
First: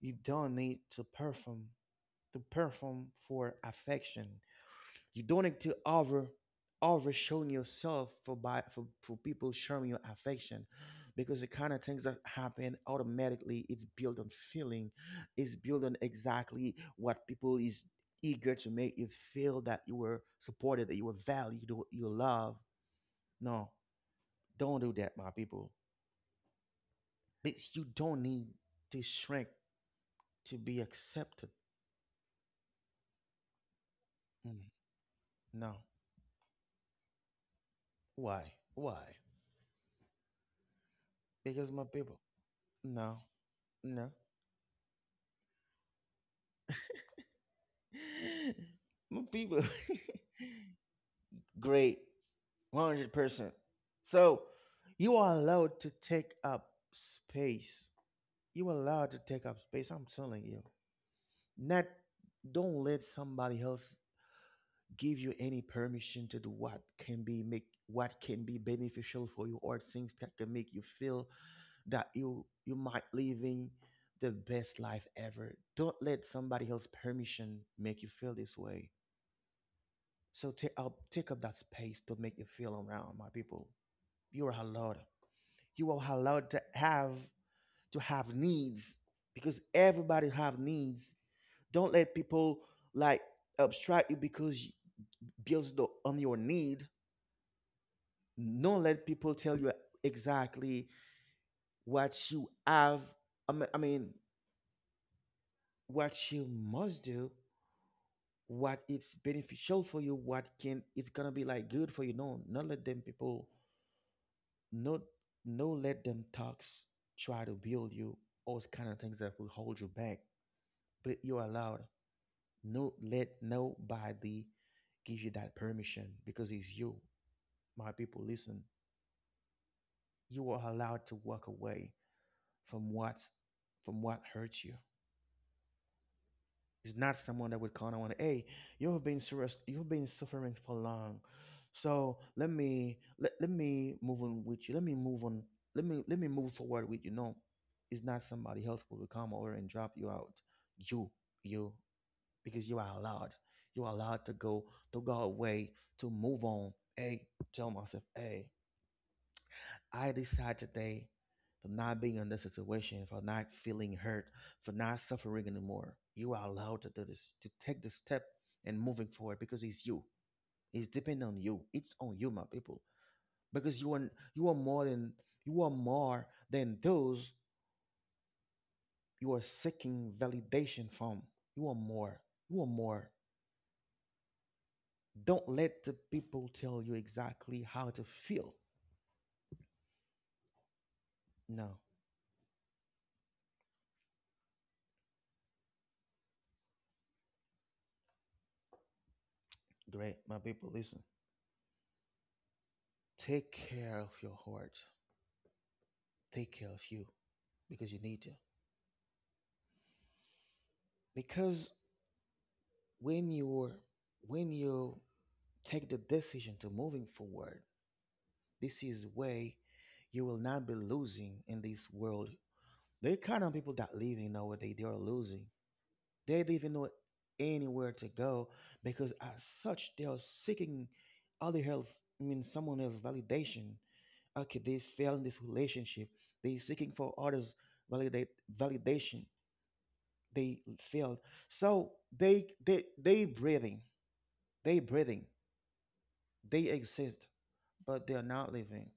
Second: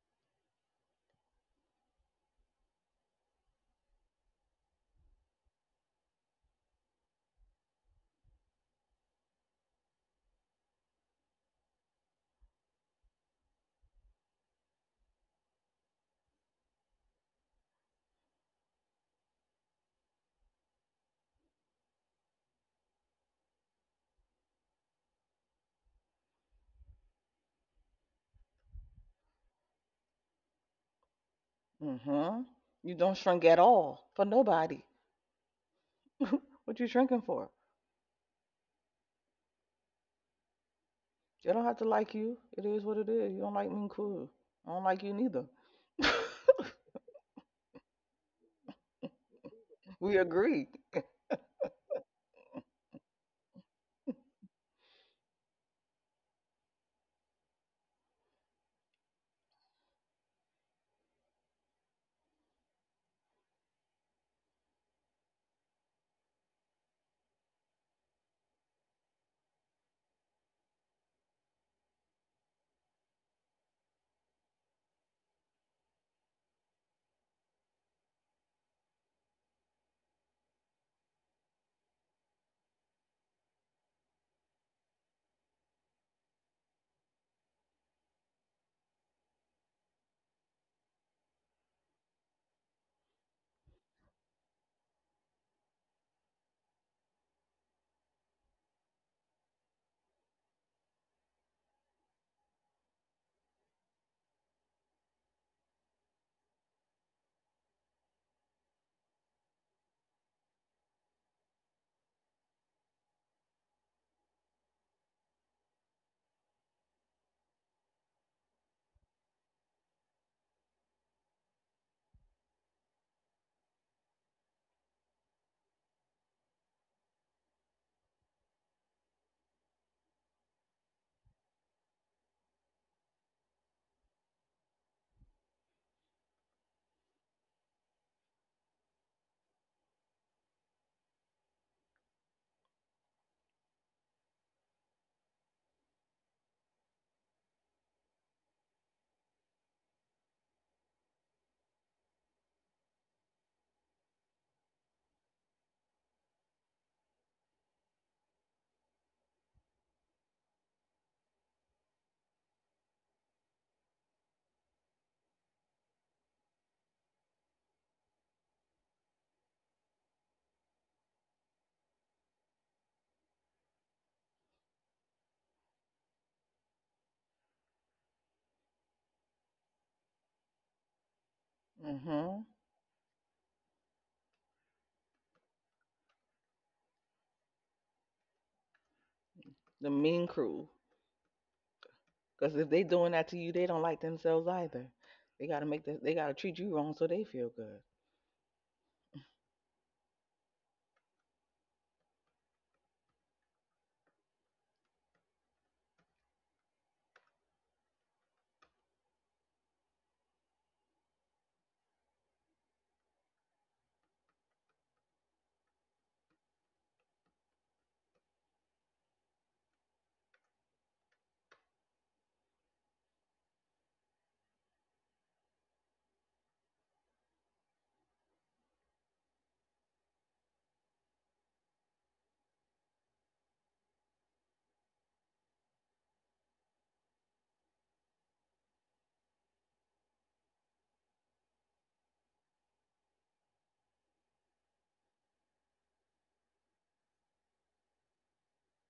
Speaker 1: You don't need to perform to perform for affection. You don't need to over over showing yourself for by for, for people showing your affection, because the kind of things that happen automatically, it's built on feeling, it's built on exactly what people is eager to make you feel, that you were supported, that you were valued, you you love. No, don't do that, my people. It's, you don't need to shrink to be accepted.
Speaker 2: Hmm. You don't shrink at all for
Speaker 1: Mm,
Speaker 2: nobody.
Speaker 1: no.
Speaker 2: [laughs] What you shrinking for?
Speaker 1: Why why
Speaker 2: They
Speaker 1: because
Speaker 2: don't
Speaker 1: my
Speaker 2: have to
Speaker 1: people?
Speaker 2: like you. It is what it
Speaker 1: No,
Speaker 2: is. You don't like me,
Speaker 1: no.
Speaker 2: cool. I don't like you neither. [laughs]
Speaker 1: [laughs] My people.
Speaker 2: We agree.
Speaker 1: [laughs] Great. one hundred percent. So you are allowed to take up space. You are allowed to take up space. I'm telling you. Not Don't let somebody else give you any permission to do what can be make what can be beneficial for you, or things that can make you feel that you you might living the best life ever. Don't let somebody else permission make you feel this way. So take up take up that space. Don't make it feel around, my people. You are allowed. You are allowed to have to have needs because everybody have needs. Don't let people like abstract you because you builds the, on your need. Don't let people tell you exactly what you have. I mean, I mean, what you must do, what it's beneficial for you, what can it's gonna be like good for you. No, not let them people, no, no, let them talks try to build you all kind of things that will hold you back, but you're allowed. No, let nobody give you that permission because it's you, my people, listen. You are allowed to walk away from what, from what hurts you. He's not someone that would call on, hey, you have been serious, you've been suffering for long. So let me let, let me move on with you. Let me move on. Let me let me move forward with you. No, it's not somebody else who will come over and drop you out. You, you, because you are allowed. You are allowed to go to go away, to move on. Hey, tell myself, hey, I decide today for not being in this situation, for not feeling hurt, for not suffering anymore. You are allowed to do this, to take the step and moving forward because it's you. It's depending on you. It's on you, my people. Because you are you are more than you are more than those you are seeking validation from. You are more.
Speaker 2: Hmm.
Speaker 1: You are more. Don't let the people tell you exactly how to feel.
Speaker 2: The mean crew.
Speaker 1: No.
Speaker 2: Because if they doing that to you, they don't like themselves either. They gotta make this. They gotta treat you wrong so they feel good.
Speaker 1: Great, my people, listen. Take care of your heart. Take care of you, because you need to. Because when you when you take the decision to moving forward, this is way you will not be losing in this world. There are kind of people that living nowadays, they are losing. They don't even know anywhere to go because as such they are seeking other else, I mean, someone else validation. Okay, they fail in this relationship. They seeking for others, validate validation, they feel, so they they they breathing, they breathing they exist, but they're not living,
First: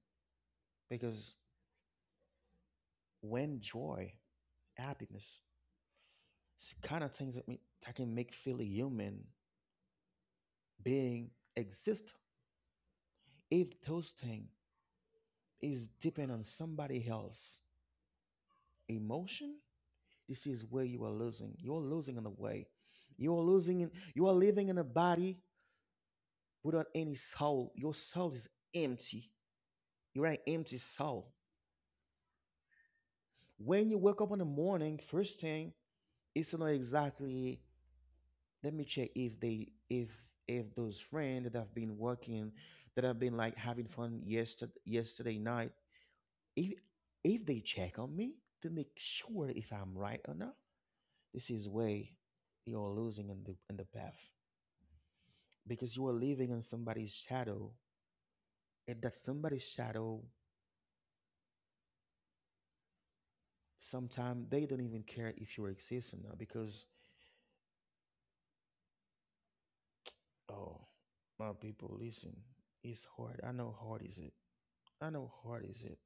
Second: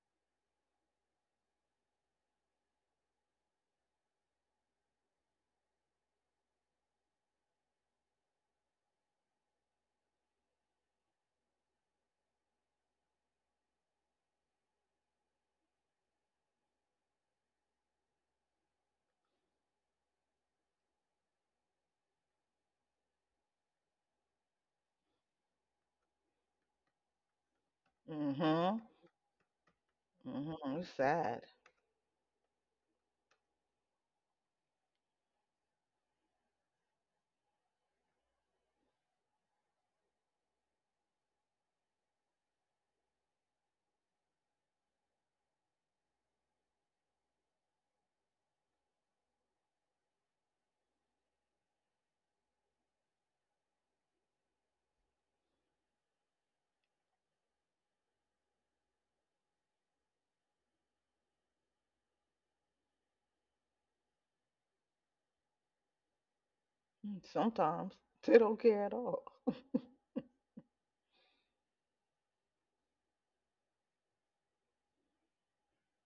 Speaker 1: because when joy, happiness, s- kind of things that, me, that can make feel a human being exist, if those things is depend on somebody else emotion, this is where you are losing you're losing in the way, you are losing in, you are living in a body without any soul, your soul is
Speaker 2: Mm-hmm.
Speaker 1: empty, you're an empty
Speaker 2: Mm-hmm. It's
Speaker 1: soul.
Speaker 2: sad.
Speaker 1: When you wake up in the morning, first thing is to know exactly. Let me check if they if if those friends that have been working, that have been like having fun yesterday yesterday night, if if they check on me to make sure if I'm right or not, this is way you're losing in the in the path, because you are living in somebody's shadow, and that somebody's shadow sometimes they don't even care if you exist or not, because
Speaker 2: Mm, sometimes [laughs] they don't care at all.
Speaker 1: oh, my people, listen. It's hard. I know hard is it. I know hard is it.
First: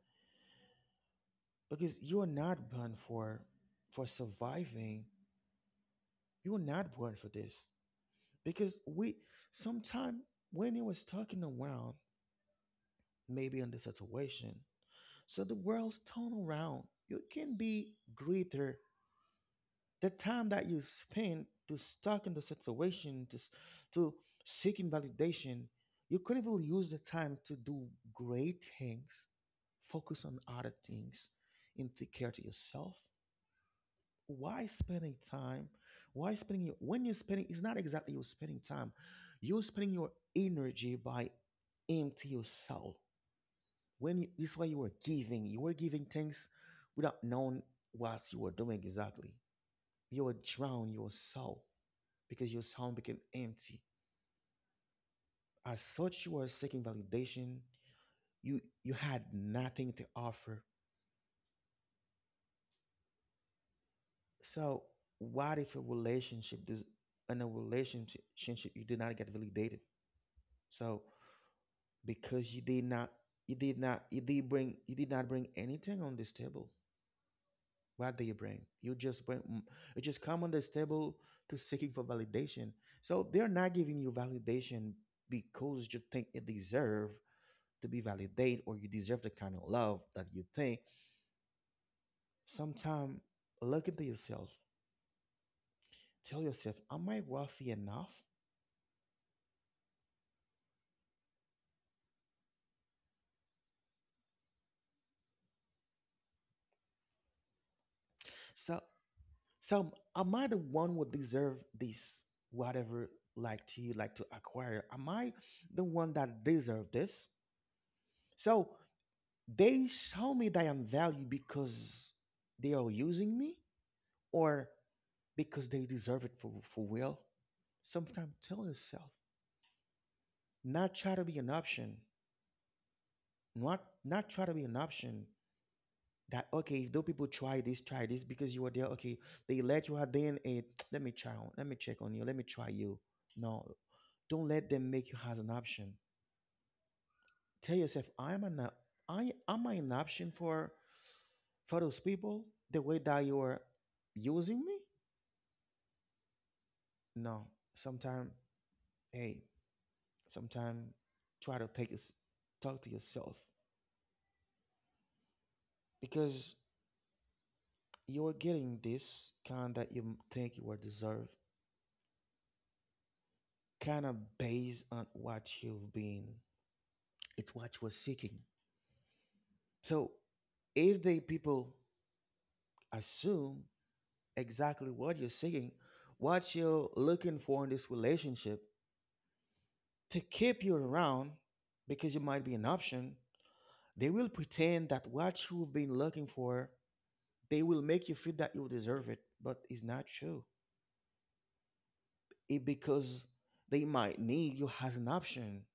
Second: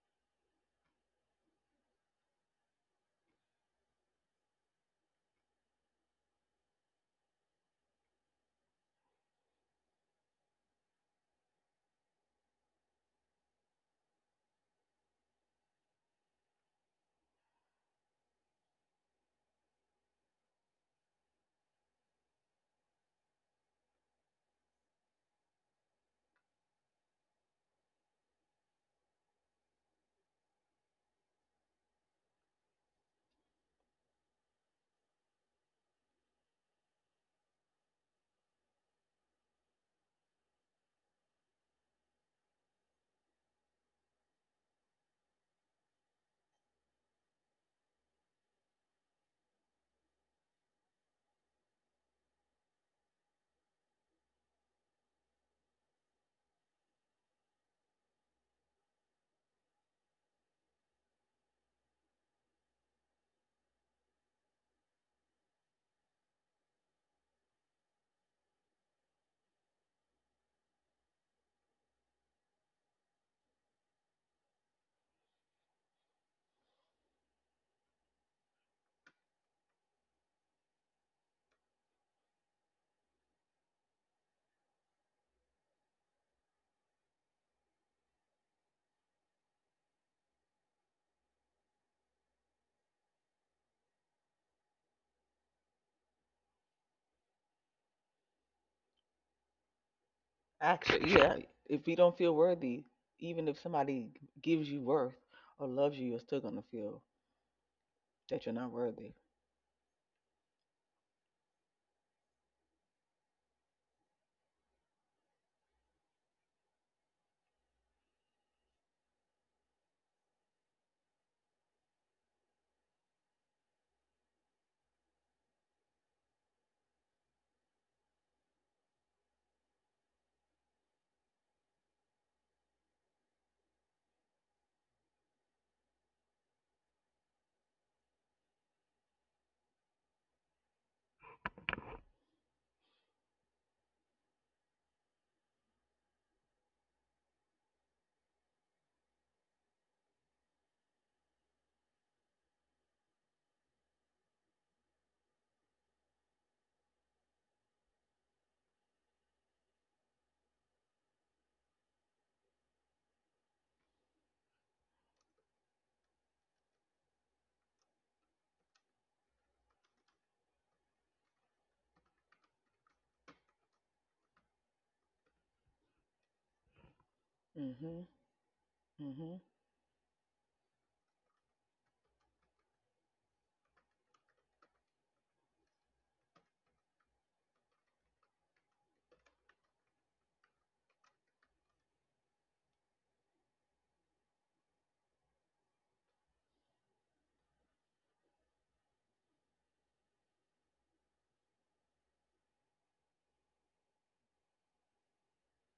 Speaker 1: Because you're not born for for surviving. You're not born for this. Because we sometime when it was talking around, maybe in the situation, so the world's turn around. You can be greater. The time that you spend to stuck in the situation, to s- to seeking validation, you could even use the time to do great things. Focus on other things and take care to yourself. Why spending time? Why spending your, when you're spending? It's not exactly you're spending time. You're spending your energy by empty your soul. When you, this way you were giving, you were giving things without knowing what you were doing exactly. You were drown your soul because your soul became empty. As such, you were seeking validation. You you had nothing to offer. So what if a relationship does, in a relationship you did not get validated? So because you did not you did not you did bring you did not bring anything on this table. What do you bring? You just bring mm, you just come on this table to seeking for validation. So they're not giving you validation because you think you deserve to be validated, or you deserve the kind of love that you think. Sometime look into yourself. Tell yourself, am I worthy enough?
Speaker 2: Actually, yeah, if you don't feel worthy, even if somebody gives you worth or loves you, you're still gonna feel that you're not
Speaker 1: So
Speaker 2: worthy.
Speaker 1: So am I the one who deserve this? Whatever like to you like to acquire? Am I the one that deserve this? So they show me that I'm value because they are using me, or because they deserve it for, for will. Sometimes tell yourself, not try to be an option. Not not try to be an option. That okay though people try this try this because you were there, okay, they let you out, then it [tsk] let me try on, let me check on you, let me try you. No, don't let them make you as an option. Tell yourself, I'm an op- I am I an option for for those people, the way that you are using me. No, sometime, hey, sometime try to take this, talk to yourself, because you're getting this kind that you think you were deserved, kind of based on what you've been. It's what you are
Speaker 2: Mm-hmm.
Speaker 1: seeking.
Speaker 2: Mm-hmm.
Speaker 1: So if the people assume exactly what you're seeking, what you're looking for in this relationship to keep you around because you might be an option, they will pretend that what you've been looking for, they will make you feel that you deserve it, but it's not true. It because they might need you as an option.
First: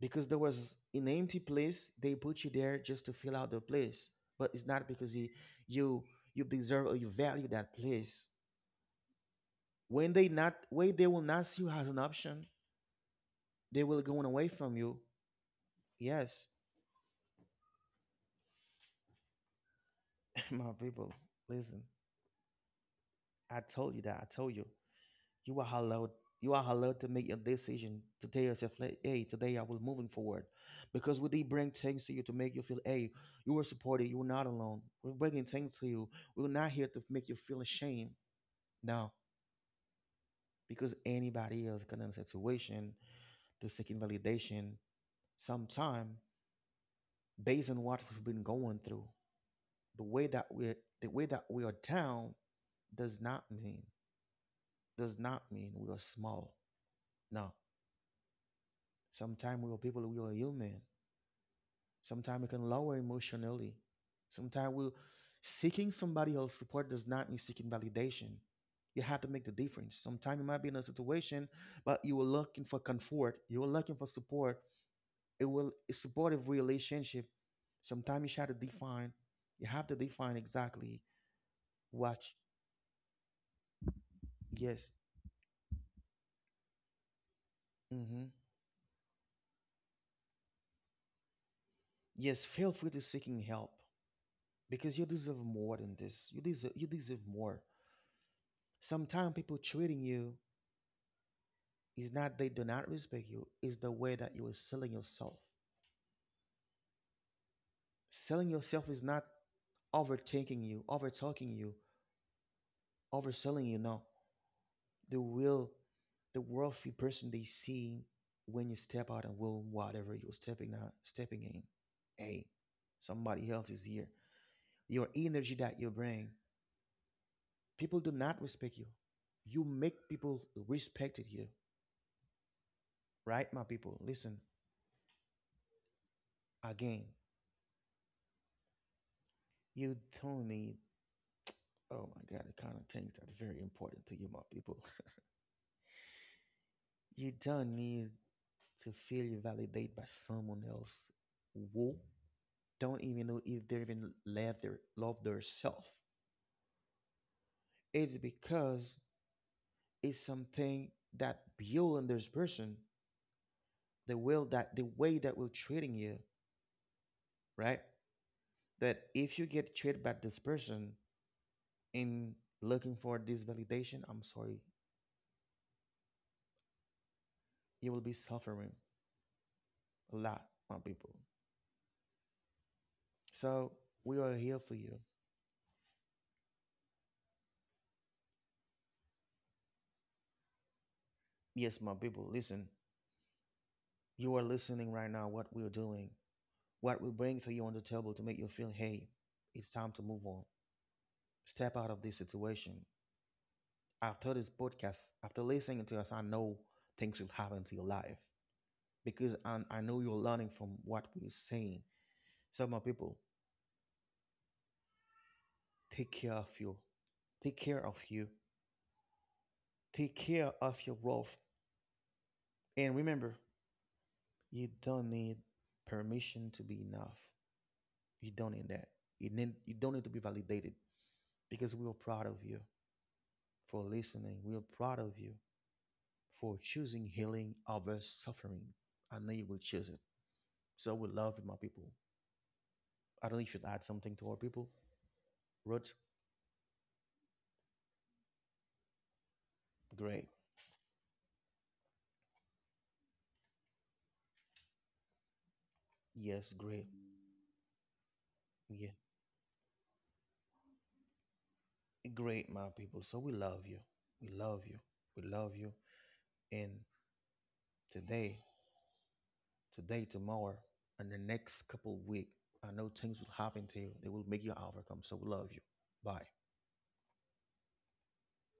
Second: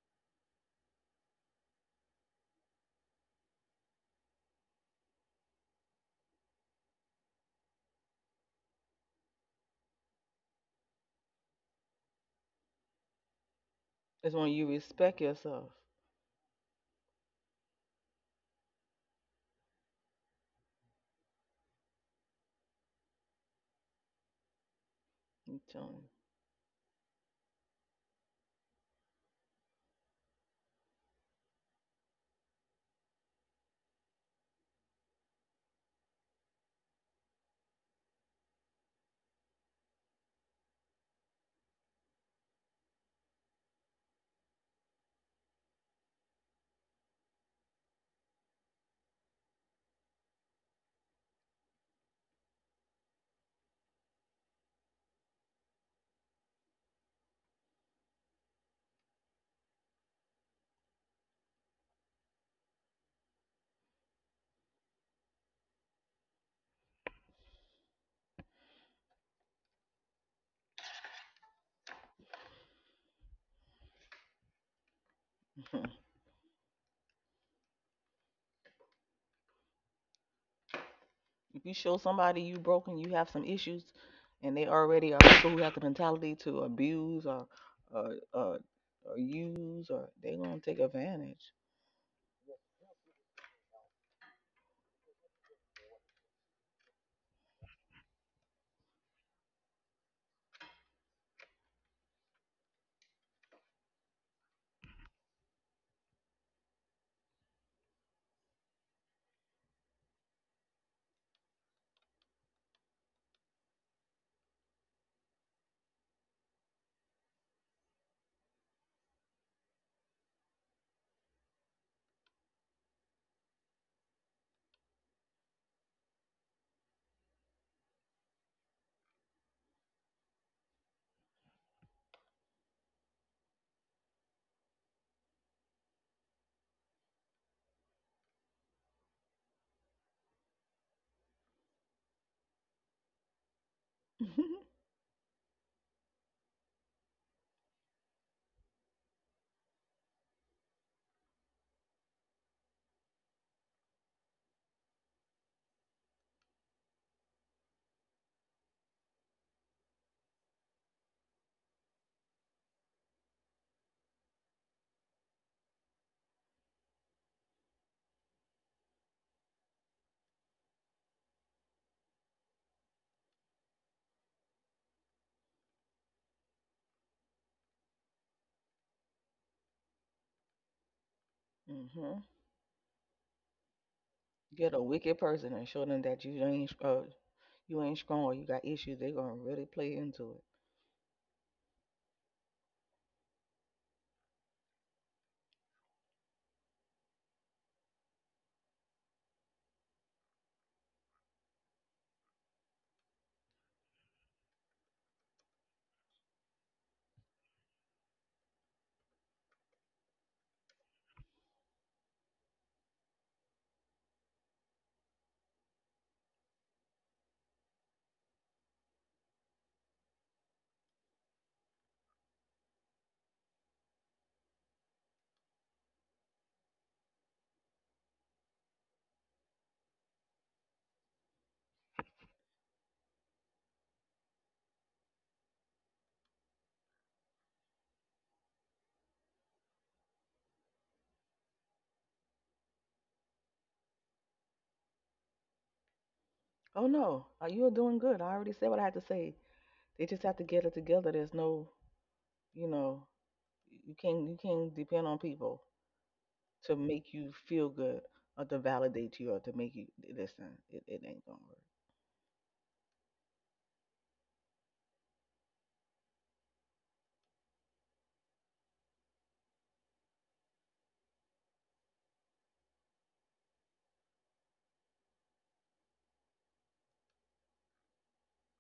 Speaker 1: Because there was an empty place, they put you there just to fill out the place, but it's not because you you you deserve or you value that place. When they not, when they will not see you as an option, they will going
Speaker 2: It's
Speaker 1: away
Speaker 2: when you
Speaker 1: from you.
Speaker 2: respect yourself.
Speaker 1: Yes. [laughs] My people, listen. I told you that i told you you
Speaker 2: I'm
Speaker 1: are
Speaker 2: telling
Speaker 1: allowed, you are allowed to make a decision to tell yourself like, hey, today I will moving forward, because we did bring things to you to make you feel, hey, you are supported, you are not alone, we're bringing things to you. We're not here to make you feel ashamed. No. Because anybody else can in a situation to seeking validation sometime based on what we've been going through. The way that we're, the way that we are down does not mean, does not mean we are small. No. Sometimes we are people, we are human. Sometimes we can lower emotionally. Sometimes we seeking somebody else's support does not mean seeking validation. You have to make the difference. Sometimes you might be in a situation, but you were looking for comfort. You were looking for support. It will
Speaker 2: you.
Speaker 1: a supportive relationship. Sometimes you have to define. You have to define exactly
Speaker 2: [laughs] If you show
Speaker 1: what.
Speaker 2: somebody you broken, you have some issues, and they
Speaker 1: Yes.
Speaker 2: already are people who have the mentality to abuse or or,
Speaker 1: hmm
Speaker 2: or, or use, or they're gonna take advantage.
Speaker 1: Yes. Feel free to seeking help because you deserve more than this. You deserve. You deserve more. Sometimes people treating you. It's not they do not respect you, it's the way that you are selling yourself. Selling yourself is not overthinking you, over talking you, overselling you. No, the real, the wealthy person they see when you step out and will whatever you're stepping out, stepping in. Hey, somebody else is here. Your energy that you bring, people do not respect you. You make people respected you, right, my people? Listen again. You don't need, oh my God, the kind of things that's very important to you, my people.
Speaker 2: [laughs]
Speaker 1: [laughs] You don't need to feel you validate by someone else who don't even know if they even love their love their It's because it's something that build in this person, the will that the way that will treating you, right? That if you get treated by this person in looking for this validation, I'm sorry, you will be suffering a lot, my people.
Speaker 2: Mm-hmm.
Speaker 1: So we are here for
Speaker 2: Get a
Speaker 1: you.
Speaker 2: wicked person and show them that you ain't uh, you ain't strong. Or you got issues. They're gonna really play into it.
Speaker 1: Yes, my people, listen. You are listening right now what we're doing, what we bring for you on the table to make you feel, hey, it's time to move on. Step out of this situation. After this podcast, after listening to us, I know things will happen to your life because I, I know you're learning from what we're saying. So, my people, take care of you. Take care of you. Take care of your wealth. And remember, you don't need permission to be enough. You don't need that. You, need, you don't need to be validated, because we are proud of you for listening. We are proud of you for choosing healing over suffering. I know you will choose it. So we love you, my people. I don't know if you should add something to our people. Ruth,
Speaker 2: Oh no, uh, you're doing good. I already said what I had to say. They just
Speaker 1: great.
Speaker 2: have to get it together. There's no, you know, you can't you can't depend on people
Speaker 1: Yes,
Speaker 2: to
Speaker 1: great.
Speaker 2: make you feel good or to
Speaker 1: Yeah,
Speaker 2: validate you or to make you listen. It, it ain't gonna work.
Speaker 1: great, my people. So we love you. We love you. We love you. And today, today, tomorrow, and the next couple of weeks, I know things will happen to you. They will make you overcome. So we love you. Bye.